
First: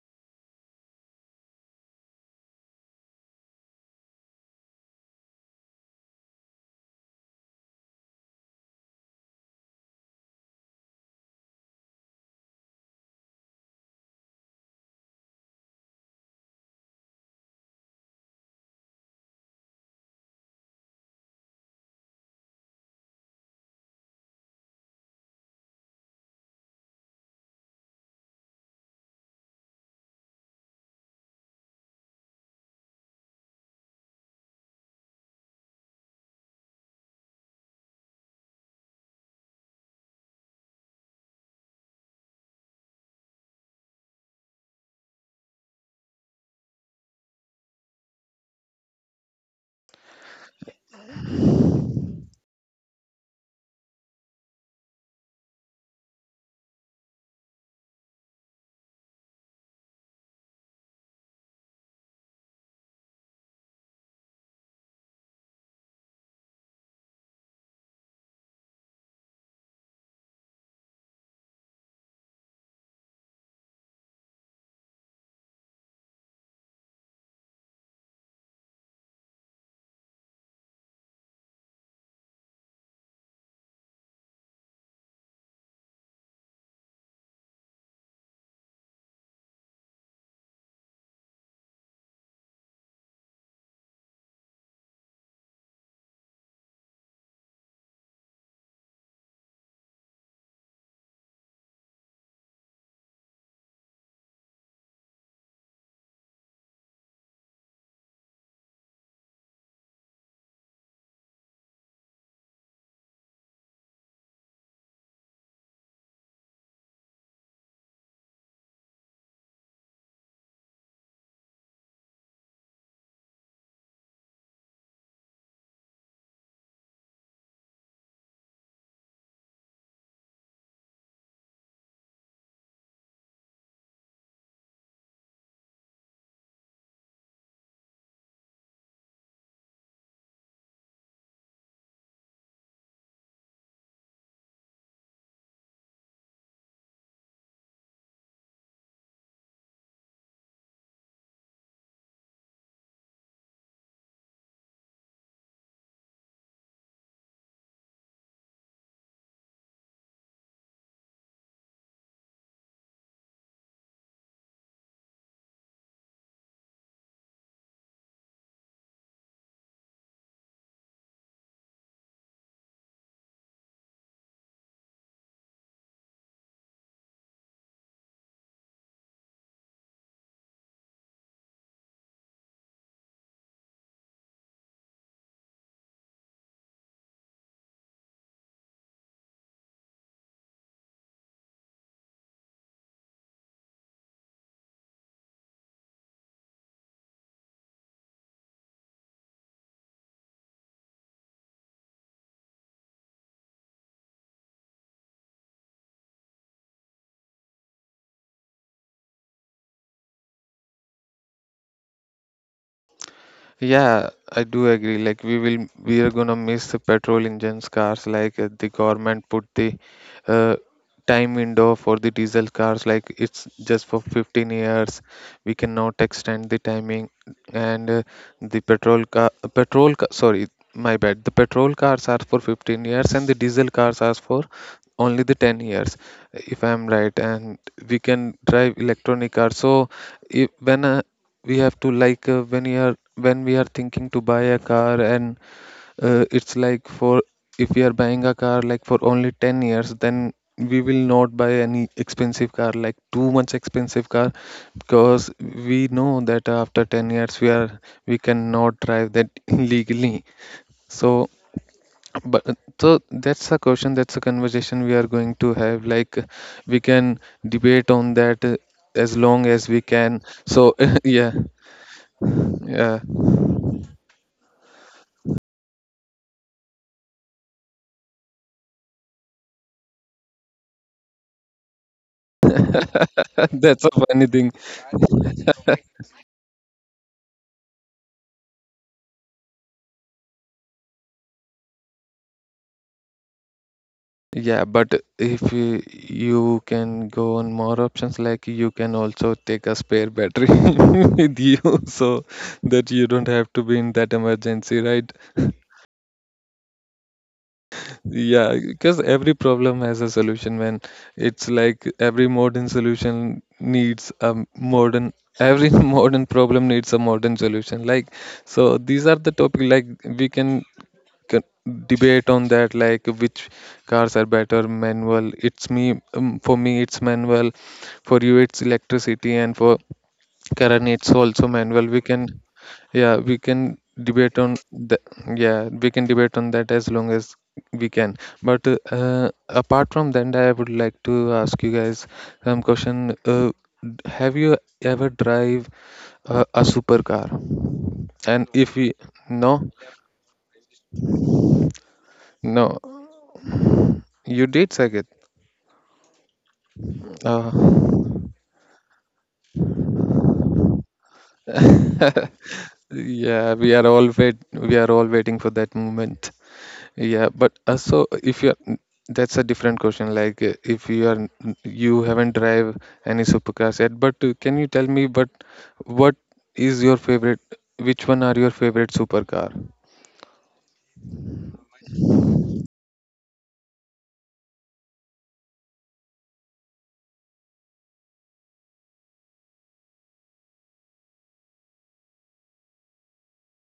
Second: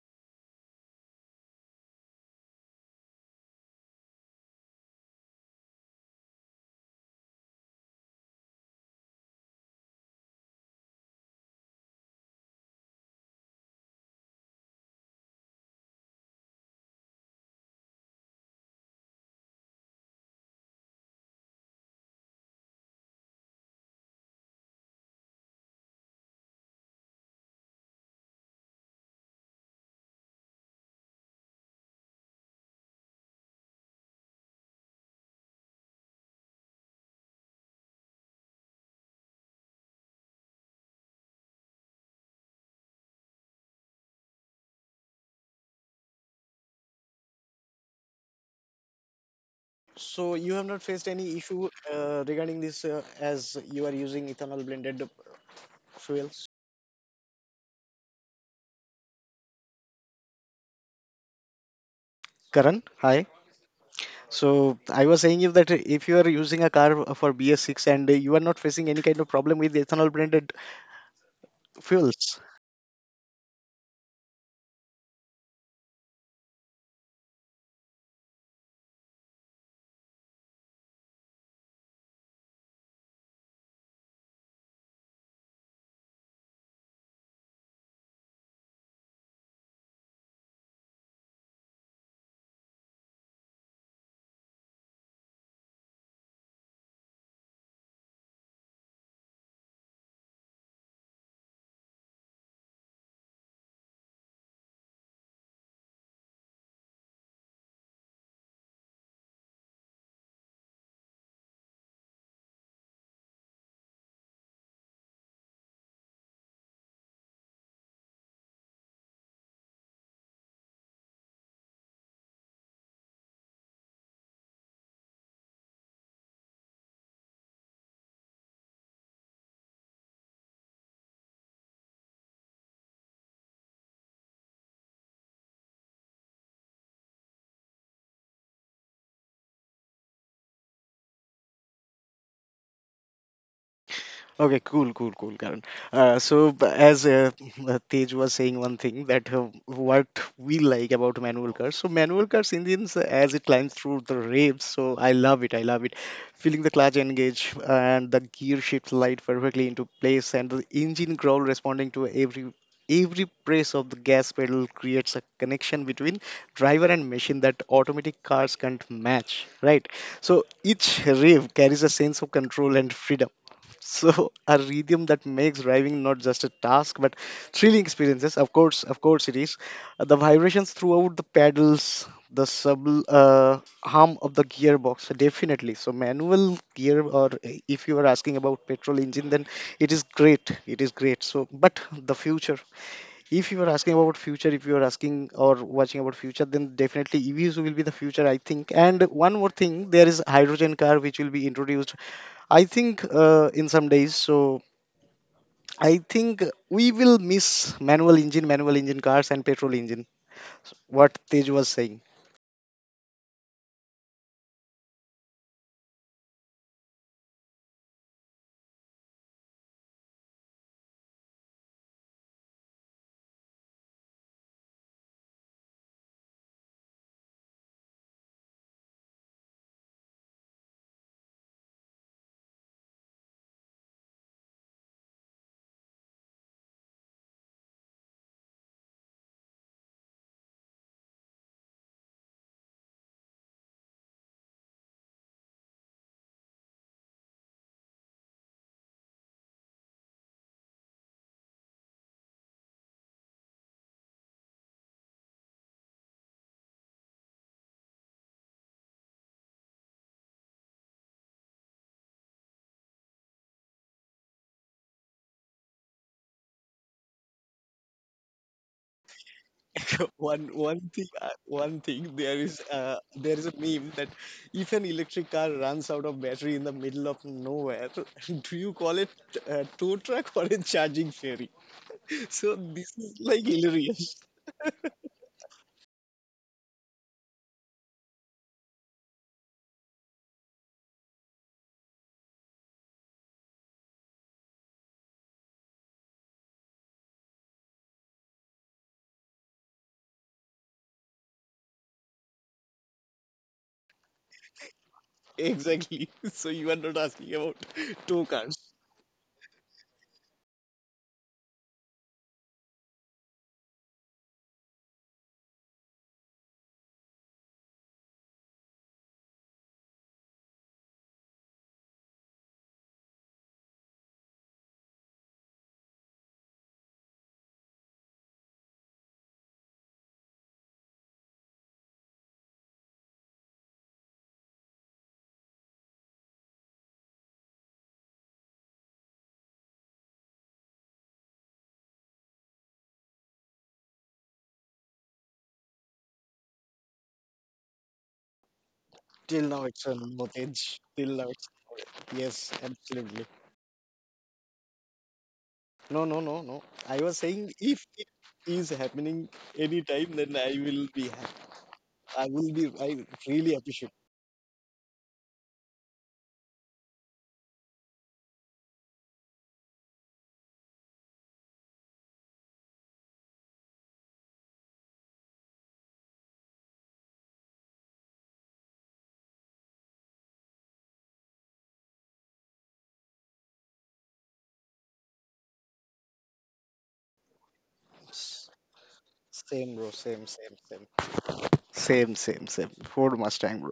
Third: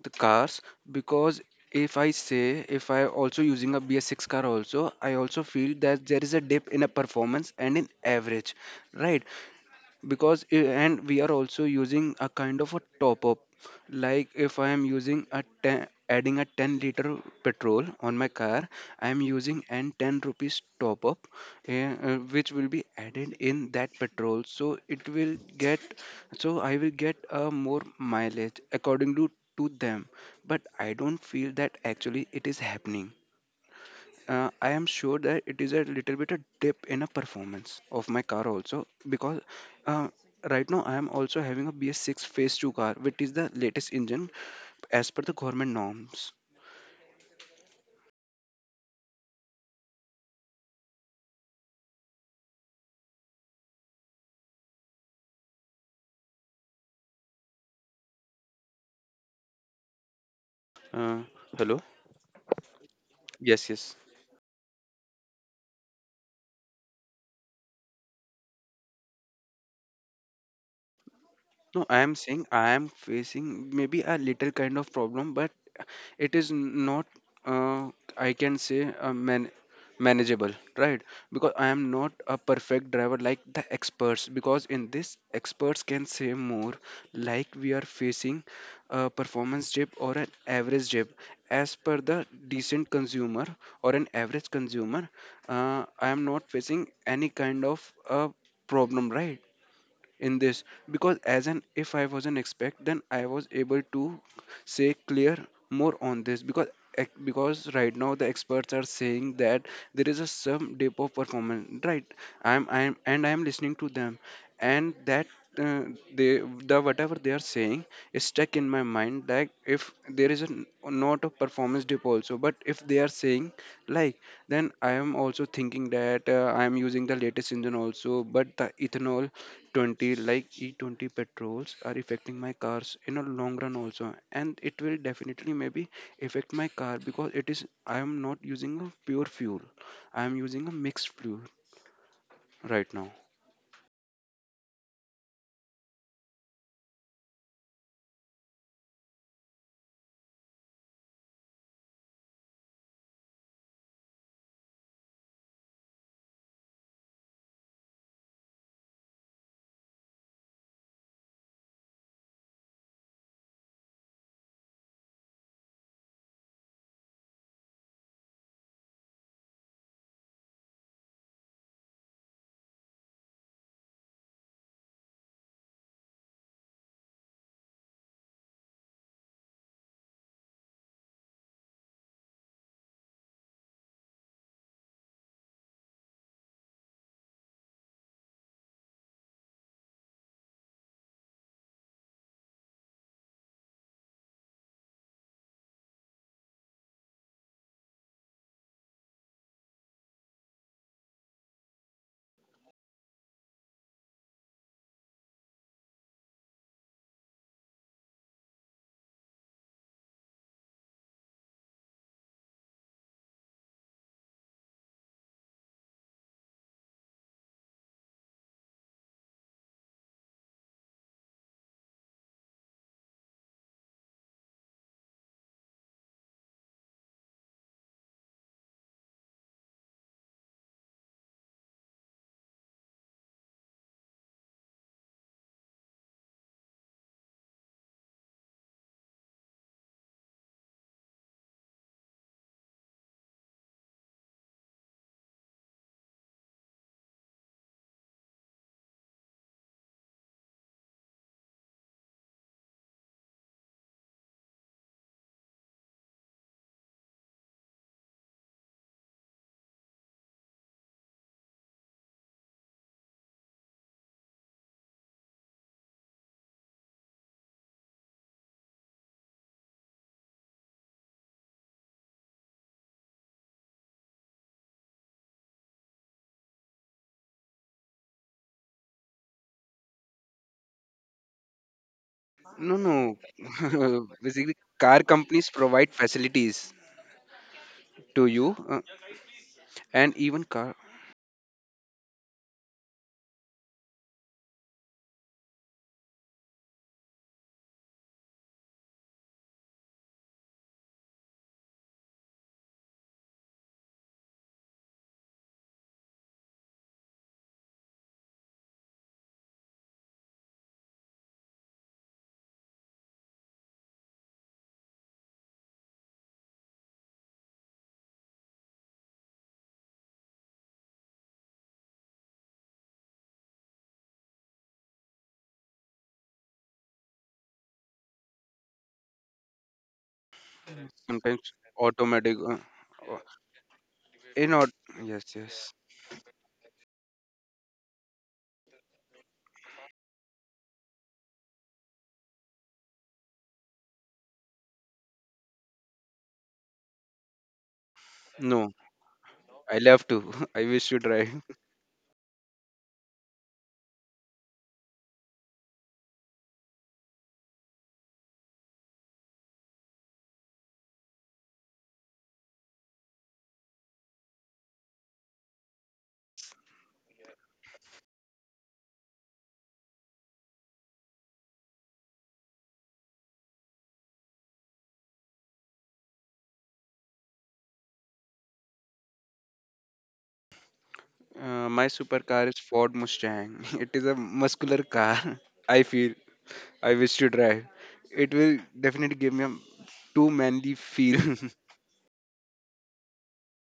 Speaker 2: the cars. Because if I say if I also using a B S six car also, I also feel that there is a dip in a performance and in average, right? Because i- and we are also using a kind of a top up. Like if I am using a ten, adding a ten liter petrol on my car, I am using an ten rupees top up, uh, uh, which will be added in that petrol, so it will get, so I will get a more mileage according to to them. But I don't feel that actually it is happening. uh, I am sure that it is a little bit a dip in a performance of my car also because, uh, right now I am also having a B S six Phase two car, which is the latest engine as per the government norms.
Speaker 3: So you have not faced any issue uh, regarding this, uh, as you are using ethanol blended fuels,
Speaker 2: Uh, Hello?
Speaker 3: Karan. Hi.
Speaker 2: Yes, yes.
Speaker 3: So I was saying, if that, if you are using a car for B S six and you are not facing any kind of problem with ethanol blended
Speaker 2: No, I am
Speaker 3: fuels.
Speaker 2: saying I am facing maybe a little kind of problem, but it is n- not, uh, I can say, uh, man manageable, right? Because I am not a perfect driver like the experts, because in this, experts can say more, like we are facing a performance dip or an average dip. As per the decent consumer or an average consumer, uh, I am not facing any kind of uh, problem, right? In this, because as an if I was an expect, then I was able to say clear more on this. Because ex- because right now the experts are saying that there is a some dip of performance, right? I'm i'm and I'm listening to them, and that, uh, they, the whatever they are saying is stuck in my mind, like if there is a n- not a performance dip also, but if they are saying like, then I am also thinking that, uh, I am using the latest engine also, but the ethanol E twenty, like E twenty petrols, are affecting my cars in a long run also, and it will definitely maybe affect my car because it is, I am not using a pure fuel, I am using a mixed fuel right now.
Speaker 3: Okay, cool, cool, cool, Karan. Uh, so, b- as uh, uh, Tej was saying, one thing that uh, what we like about manual cars. So, manual cars engines, uh, as it climbs through the ribs. So, I love it. I love it. Feeling the clutch engage and the gear shifts light perfectly into place, and the engine growl responding to every every press of the gas pedal creates a connection between driver and machine that automatic cars can't match, right? So each rev carries a sense of control and freedom, so a rhythm that makes driving not just a task but thrilling experiences. Of course, of course, it is. Uh, the vibrations throughout the pedals, the sub, uh, hum of the gearbox, definitely. So manual gear, or uh, if you are asking about petrol engine, then it is great. It is great. So, but the future, if you are asking about future, if you are asking or watching about future, then definitely EVs will be the future, I think. And one more thing, there is hydrogen car which will be introduced, I think, uh, in some days. So I think we will miss manual engine manual engine cars and petrol engine, what Tej was saying.
Speaker 1: Yeah, I do agree. Like we will, we are gonna miss the petrol engines cars. Like uh, the government put the uh, time window for the diesel cars. Like it's just for fifteen years. We cannot extend the timing. And uh, the petrol car, petrol ca- sorry, my bad. The petrol cars are for fifteen years, and the diesel cars are for only the ten years if I'm right, and we can drive electronic cars. So if, when uh, we have to like uh, when you are when we are thinking to buy a car, and uh, it's like for if we are buying a car like for only ten years, then we will not buy any expensive car, like too much expensive car, because we know that after ten years we are we cannot drive that legally. So but so that's a question that's a conversation we are going to have, like we can debate on that uh, as long as we can.
Speaker 3: one
Speaker 1: So
Speaker 3: one thing uh,
Speaker 1: yeah
Speaker 3: one thing there is uh,
Speaker 1: yeah
Speaker 3: there is a meme that if an electric car runs out of battery in the middle of nowhere, do you call it a tow truck or a charging ferry? So
Speaker 2: No,
Speaker 3: this
Speaker 2: no.
Speaker 3: is like
Speaker 1: That's a
Speaker 3: hilarious.
Speaker 1: funny
Speaker 2: Basically,
Speaker 1: thing.
Speaker 2: car companies provide facilities to you, uh, and even car...
Speaker 1: Yeah, but if you, you can go on more options, like you can also take a spare battery with you, so that you don't have to be in that emergency, right?
Speaker 3: Exactly. So you are not asking about two
Speaker 1: Yeah,
Speaker 3: cars.
Speaker 1: because every problem has a solution, man. It's like every modern solution needs a modern every modern problem needs a modern solution. Like so these are the topic, like we can c- debate on that, like which cars are better. Manual it's me um, For me it's manual, for you it's electricity, and for Karan it's also
Speaker 2: sometimes
Speaker 1: manual. We can
Speaker 2: automatic, uh,
Speaker 1: Yeah,
Speaker 2: uh,
Speaker 1: we can debate
Speaker 2: in
Speaker 1: on
Speaker 2: or...
Speaker 1: the
Speaker 2: Yes. Yes.
Speaker 1: yeah, we can debate on that as long as we can. But uh, apart from that, I would like to ask you guys some question. Uh, d- have you ever drive uh, a supercar? And
Speaker 2: No,
Speaker 1: if we
Speaker 3: Till now
Speaker 1: no,
Speaker 2: I
Speaker 3: it's a
Speaker 2: love to. I
Speaker 3: mortgage.
Speaker 2: wish to
Speaker 3: Till now
Speaker 2: drive.
Speaker 3: it's. Yes,
Speaker 1: no,
Speaker 3: absolutely.
Speaker 1: you did, Saket?
Speaker 3: No, no, no, no. I was saying if
Speaker 1: Uh,
Speaker 3: it is happening anytime, then I will be happy. I will be. I really
Speaker 1: yeah, we are
Speaker 3: appreciate.
Speaker 1: all wait, we are all waiting for that moment. Yeah, but uh, so if you are, that's a different question. Like uh, if you are, you haven't drive any supercars yet, but uh, can you tell me, but what is your favorite? Which one are your favorite supercar?
Speaker 2: Uh, my supercar is Ford Mustang. It is a muscular car. I feel I wish to drive. It
Speaker 3: This.
Speaker 2: will definitely give me a
Speaker 3: Same, bro. Same,
Speaker 2: too
Speaker 3: same,
Speaker 2: manly
Speaker 3: same.
Speaker 2: feel.
Speaker 3: Same, same, same. Ford Mustang, bro.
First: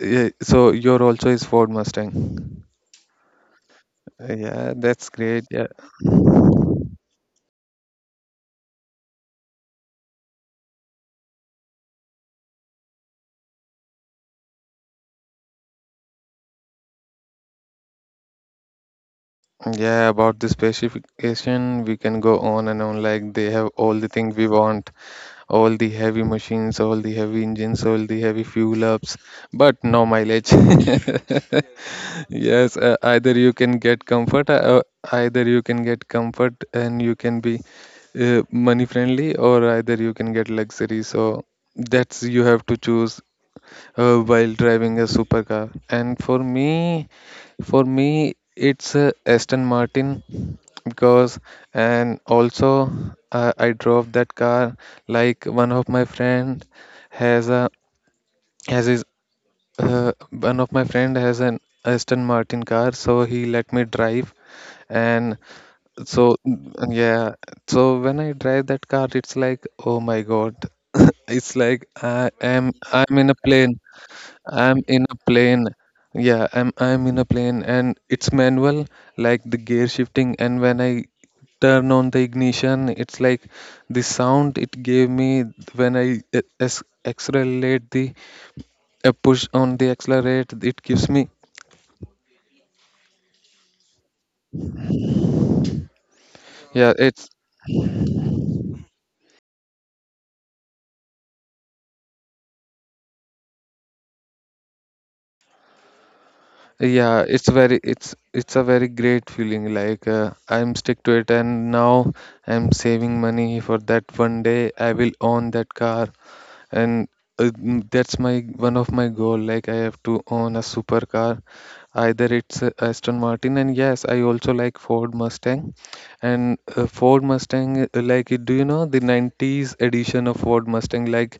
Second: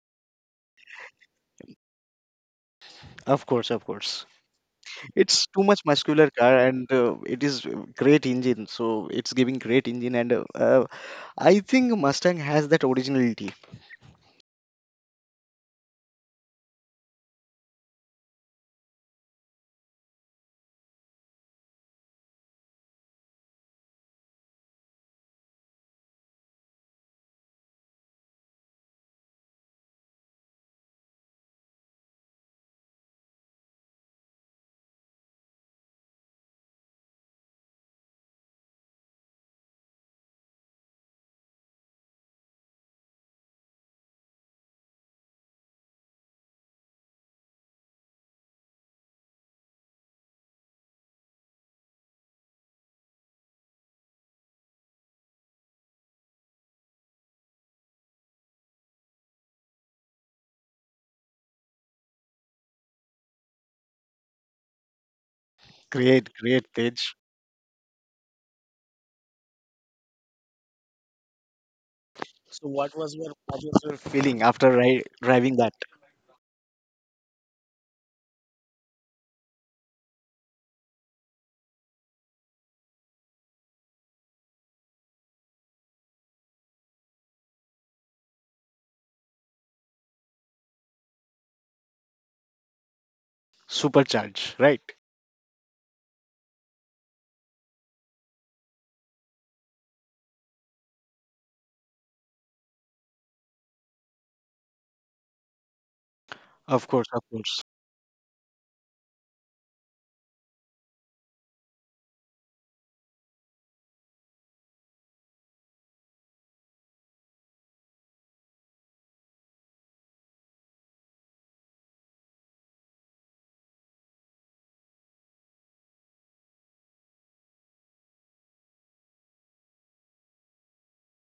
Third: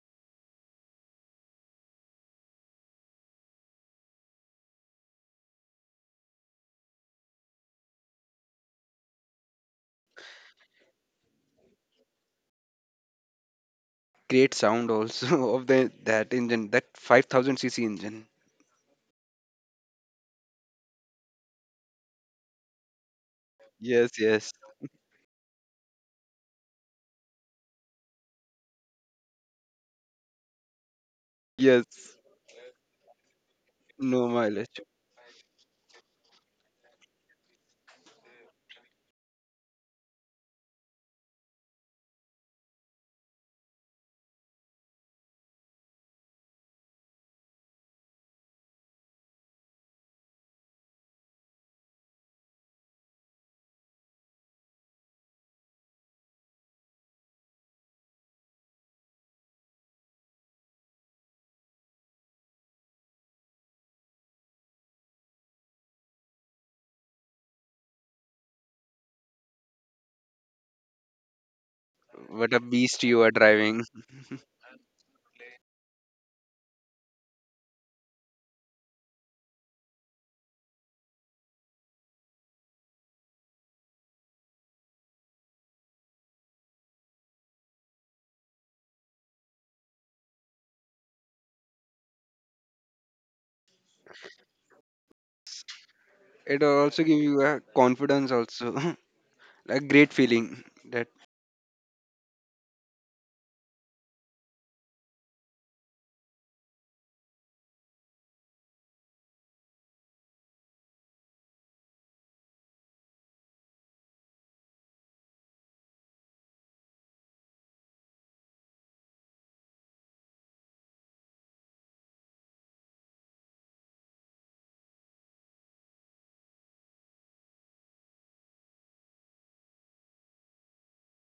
Speaker 1: Yeah, so your also is Ford Mustang.
Speaker 3: Of course, of course.
Speaker 1: Yeah, that's great.
Speaker 3: It's too
Speaker 1: Yeah.
Speaker 3: much muscular car and uh, it is uh, great engine. So it's giving great engine and uh, uh, I think Mustang has that originality.
Speaker 2: Great sound also of the that engine, that five thousand c c engine.
Speaker 1: Yeah, about the specification, we can go on and on. Like they have all the
Speaker 2: Yes,
Speaker 1: things we
Speaker 2: yes,
Speaker 1: want. All the heavy machines, all the heavy engines, all the heavy fuel ups, but no mileage.
Speaker 2: yes.
Speaker 1: Yes, uh, either you can get
Speaker 2: No
Speaker 1: comfort, uh,
Speaker 2: mileage.
Speaker 1: uh, either you can get comfort and you can be uh, money friendly, or either you can get luxury. So that's you have to choose uh, while driving a supercar. And for me, for me, it's uh, Aston Martin because, and also uh, I drove that car. Like one of my friend has a has his uh, one of my friend has an Aston Martin car, so he let me drive. And
Speaker 3: Great,
Speaker 1: so
Speaker 3: great
Speaker 1: mm,
Speaker 3: Tej.
Speaker 1: yeah, so when I drive that car, it's like, oh my God, it's like i
Speaker 2: What a
Speaker 3: So
Speaker 1: am
Speaker 3: what
Speaker 2: beast
Speaker 3: was
Speaker 1: I'm
Speaker 2: you
Speaker 1: in
Speaker 3: your
Speaker 2: are
Speaker 1: a
Speaker 3: what
Speaker 1: plane.
Speaker 3: was
Speaker 2: driving.
Speaker 3: your feeling after
Speaker 1: I'm
Speaker 3: ri-
Speaker 1: in a
Speaker 3: driving
Speaker 1: plane.
Speaker 3: that
Speaker 1: Yeah, I'm I'm in a plane, and it's manual, like the gear shifting. And when I turn on the ignition, it's like the sound it gave me. When I uh, as- accelerate the uh, push on the accelerate, it gives me
Speaker 3: supercharge, right?
Speaker 2: It will
Speaker 1: yeah
Speaker 2: also give
Speaker 1: it's
Speaker 2: you a confidence also, a great feeling. That
Speaker 3: Of course, of
Speaker 1: yeah, it's
Speaker 3: course.
Speaker 1: very it's it's a very great feeling, like uh, I'm stick to it. And now I'm saving money for that, one day I will own that car. And uh, mm, that's my one of my goal, like I have to own a supercar, either it's uh, Aston Martin. And yes, I also like Ford Mustang. And uh, ford mustang uh, like uh, do you know the nineties edition of Ford Mustang? Like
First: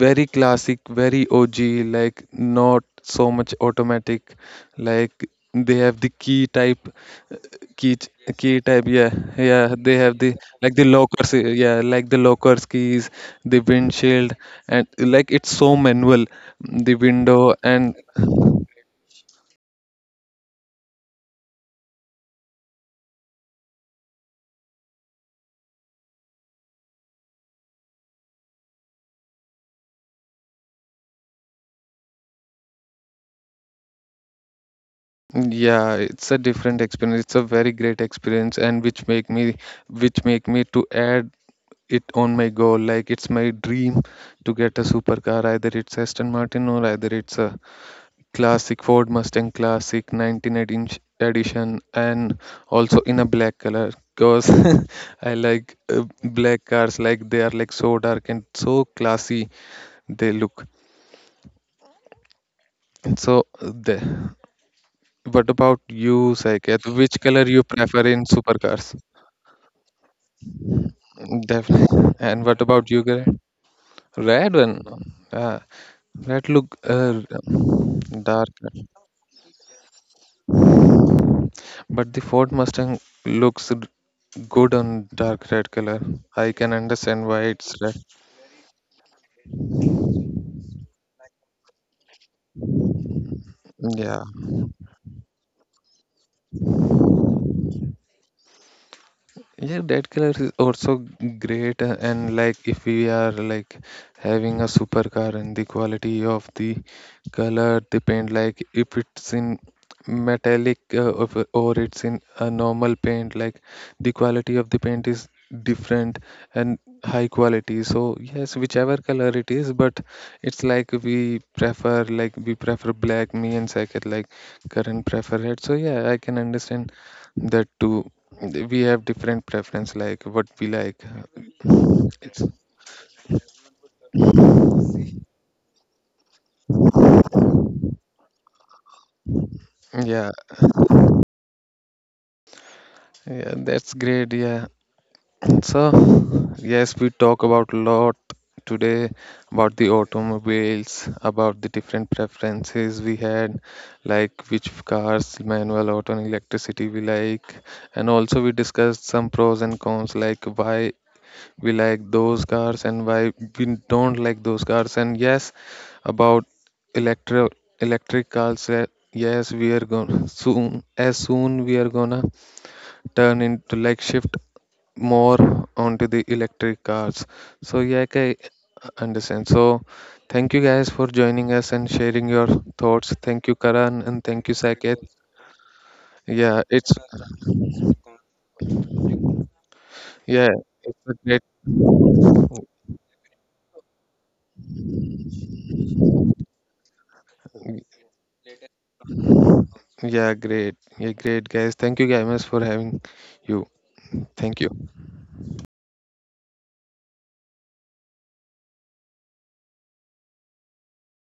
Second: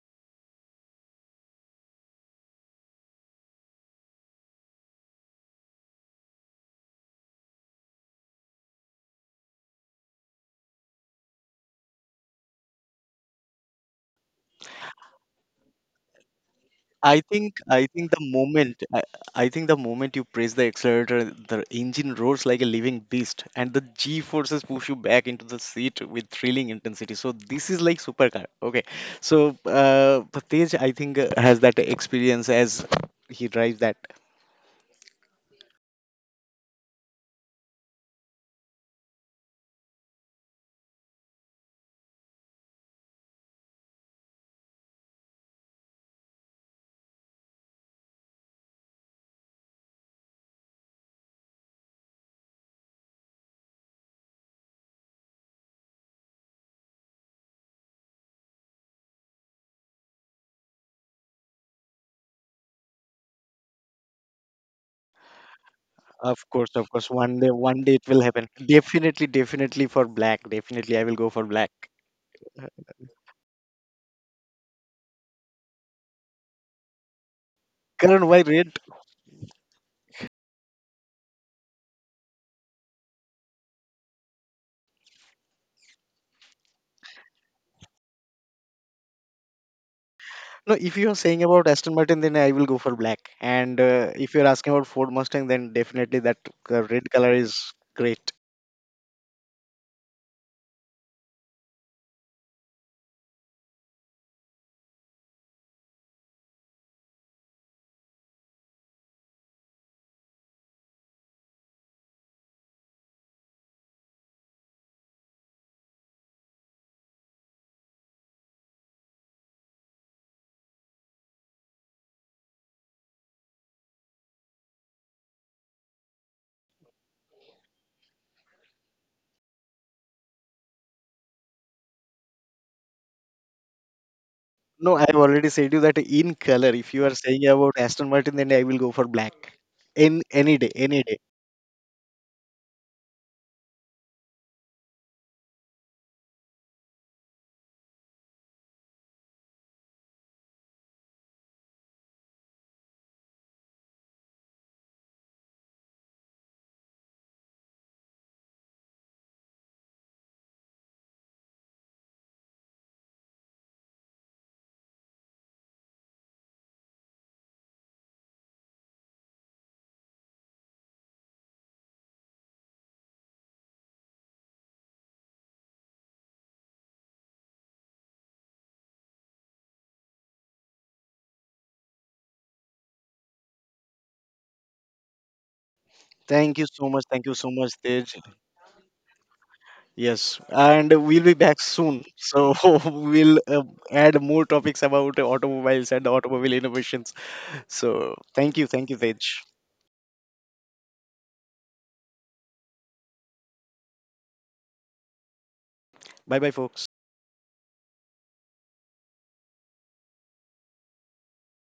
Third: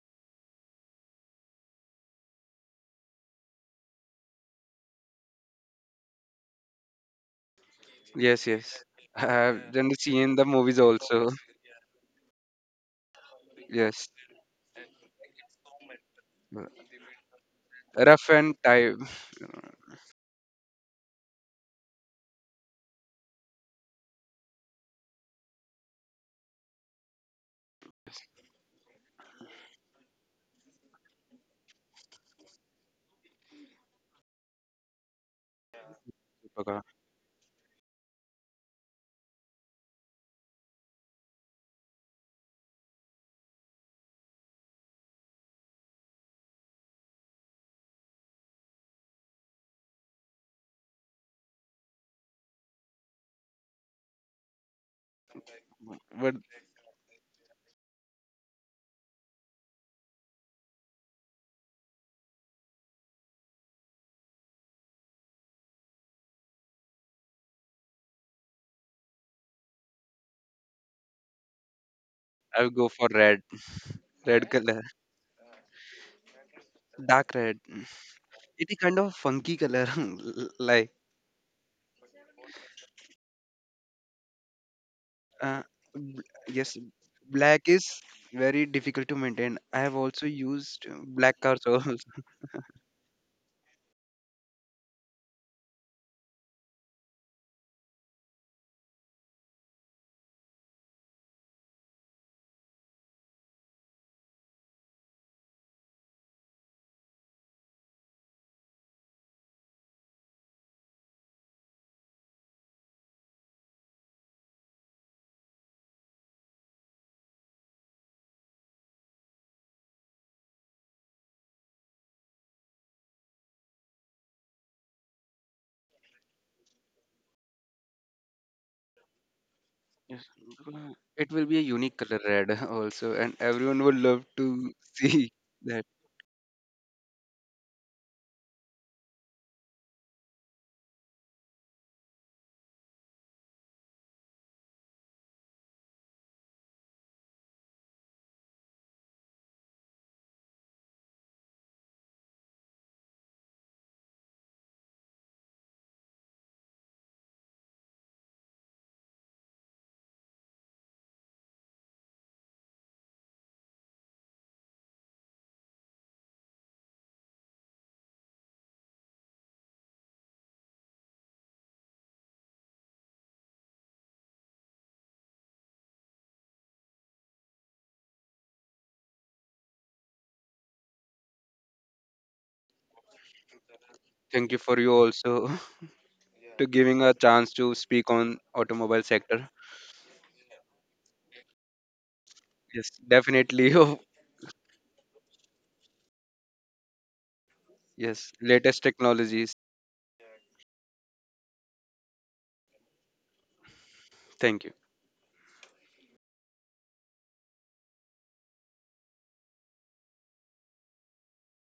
Speaker 1: very classic, very O G, like not so much automatic. Like they have the key type, key ch-
Speaker 2: yes,
Speaker 1: key
Speaker 2: yes.
Speaker 1: type. Yeah,
Speaker 2: I've
Speaker 1: yeah. They
Speaker 2: generally
Speaker 1: have the
Speaker 2: seen the
Speaker 1: like
Speaker 2: movies
Speaker 1: the
Speaker 2: also.
Speaker 1: lockers. uh, Yeah, like the lockers keys, the
Speaker 2: Yes,
Speaker 1: windshield, and like it's so manual. The
Speaker 3: I
Speaker 1: window
Speaker 3: think I
Speaker 1: and
Speaker 3: think the
Speaker 2: rough and
Speaker 3: moment
Speaker 2: type.
Speaker 3: I, I think the moment you press the accelerator, the engine roars like a living beast, and the G forces push you back into the seat with thrilling intensity. So this is like supercar. Okay, so uh, Tej, I think, uh, has that experience as he drives that.
Speaker 1: yeah, it's a different experience. It's a very great experience, and which make me which make me to add it on my goal, like it's my dream to get a supercar, either it's Aston Martin or either it's a classic Ford Mustang, classic nineteen eighteen sh- edition. And also in a black color, because I like uh,
Speaker 2: But
Speaker 1: black cars, like they are like so dark and so classy. They look so uh, the what about you,
Speaker 3: Of course,
Speaker 1: Saket?
Speaker 3: of course.
Speaker 1: Which
Speaker 3: One
Speaker 1: color
Speaker 3: day,
Speaker 1: you
Speaker 3: one day
Speaker 1: prefer
Speaker 3: it will
Speaker 1: in
Speaker 3: happen.
Speaker 1: supercars?
Speaker 3: Definitely, definitely for black. Definitely, I will go for black.
Speaker 1: Definitely. And what
Speaker 2: I would go
Speaker 1: about you,
Speaker 2: for
Speaker 1: Greg?
Speaker 2: red, red
Speaker 1: Red one.
Speaker 2: color,
Speaker 1: Ah, that look uh,
Speaker 2: dark red.
Speaker 3: Karan, why
Speaker 1: dark,
Speaker 2: It
Speaker 3: red?
Speaker 2: is kind of funky color, like,
Speaker 1: but the Ford Mustang looks good on dark
Speaker 2: uh,
Speaker 1: red color.
Speaker 2: bl-
Speaker 1: I can
Speaker 2: yes,
Speaker 1: understand why
Speaker 2: black
Speaker 1: it's
Speaker 2: is
Speaker 1: red.
Speaker 2: very difficult to maintain. I have also
Speaker 3: No,
Speaker 2: used
Speaker 3: if you are
Speaker 2: black
Speaker 3: saying
Speaker 2: cars
Speaker 3: about
Speaker 2: also.
Speaker 3: Aston Martin, then I will go for black. And uh,
Speaker 1: Yeah.
Speaker 3: if you're asking about Ford Mustang, then definitely that uh, red color is great.
Speaker 1: Yeah, that color is also great, uh, and like if we are like having a supercar and the quality of the color, the paint, like if it's in metallic uh, of or it's in a normal paint, like the quality of the paint is different and high quality. So yes, whichever color it is, but it's like we prefer like we prefer black. Me and Saket like current prefer red. So yeah, I can understand that too. Th- we have different preference,
Speaker 2: Yes,
Speaker 1: like what we
Speaker 2: because
Speaker 1: like
Speaker 2: it
Speaker 1: uh,
Speaker 2: will be a unique color
Speaker 1: it's
Speaker 2: red also, and everyone would love to
Speaker 3: No, I've
Speaker 2: see
Speaker 3: already said you
Speaker 2: that.
Speaker 3: that in color. If you are saying about Aston Martin, then I will go for black. In
Speaker 1: yeah.
Speaker 3: any day, any day.
Speaker 1: yeah that's great. Yeah. So yes, we talk about a lot today about the automobiles, about the different preferences we had, like which cars, manual, auto, and electricity we like. And also we discussed some pros and cons, like why we like those cars and why we don't like those cars. And yes, about electro electric cars, uh, yes, we are going soon, as soon we are gonna turn into like shift more onto the electric cars. So yeah, okay, I understand. So thank you guys for joining us and sharing your thoughts. Thank you, Karan, and thank
Speaker 2: Thank
Speaker 1: you,
Speaker 2: you for you
Speaker 1: Saket.
Speaker 2: also
Speaker 3: Thank
Speaker 1: yeah
Speaker 3: you
Speaker 2: to
Speaker 3: so
Speaker 1: it's
Speaker 2: giving
Speaker 3: much.
Speaker 2: a
Speaker 3: Thank you so
Speaker 2: chance
Speaker 3: much,
Speaker 2: to
Speaker 3: Tej.
Speaker 2: speak on automobile sector.
Speaker 3: Yes,
Speaker 1: yeah
Speaker 3: and
Speaker 1: it's a
Speaker 3: we'll be
Speaker 1: great
Speaker 3: back soon. So
Speaker 2: Yes,
Speaker 3: we'll uh,
Speaker 2: definitely. Oh,
Speaker 3: add more topics about automobiles and automobile innovations. So
Speaker 2: yes,
Speaker 3: thank you,
Speaker 2: latest
Speaker 3: thank you, Tej.
Speaker 2: technologies.
Speaker 1: yeah great yeah, great, guys. Thank you guys for having you. Thank
Speaker 2: Thank you.
Speaker 1: you.
Speaker 3: Bye, bye, folks.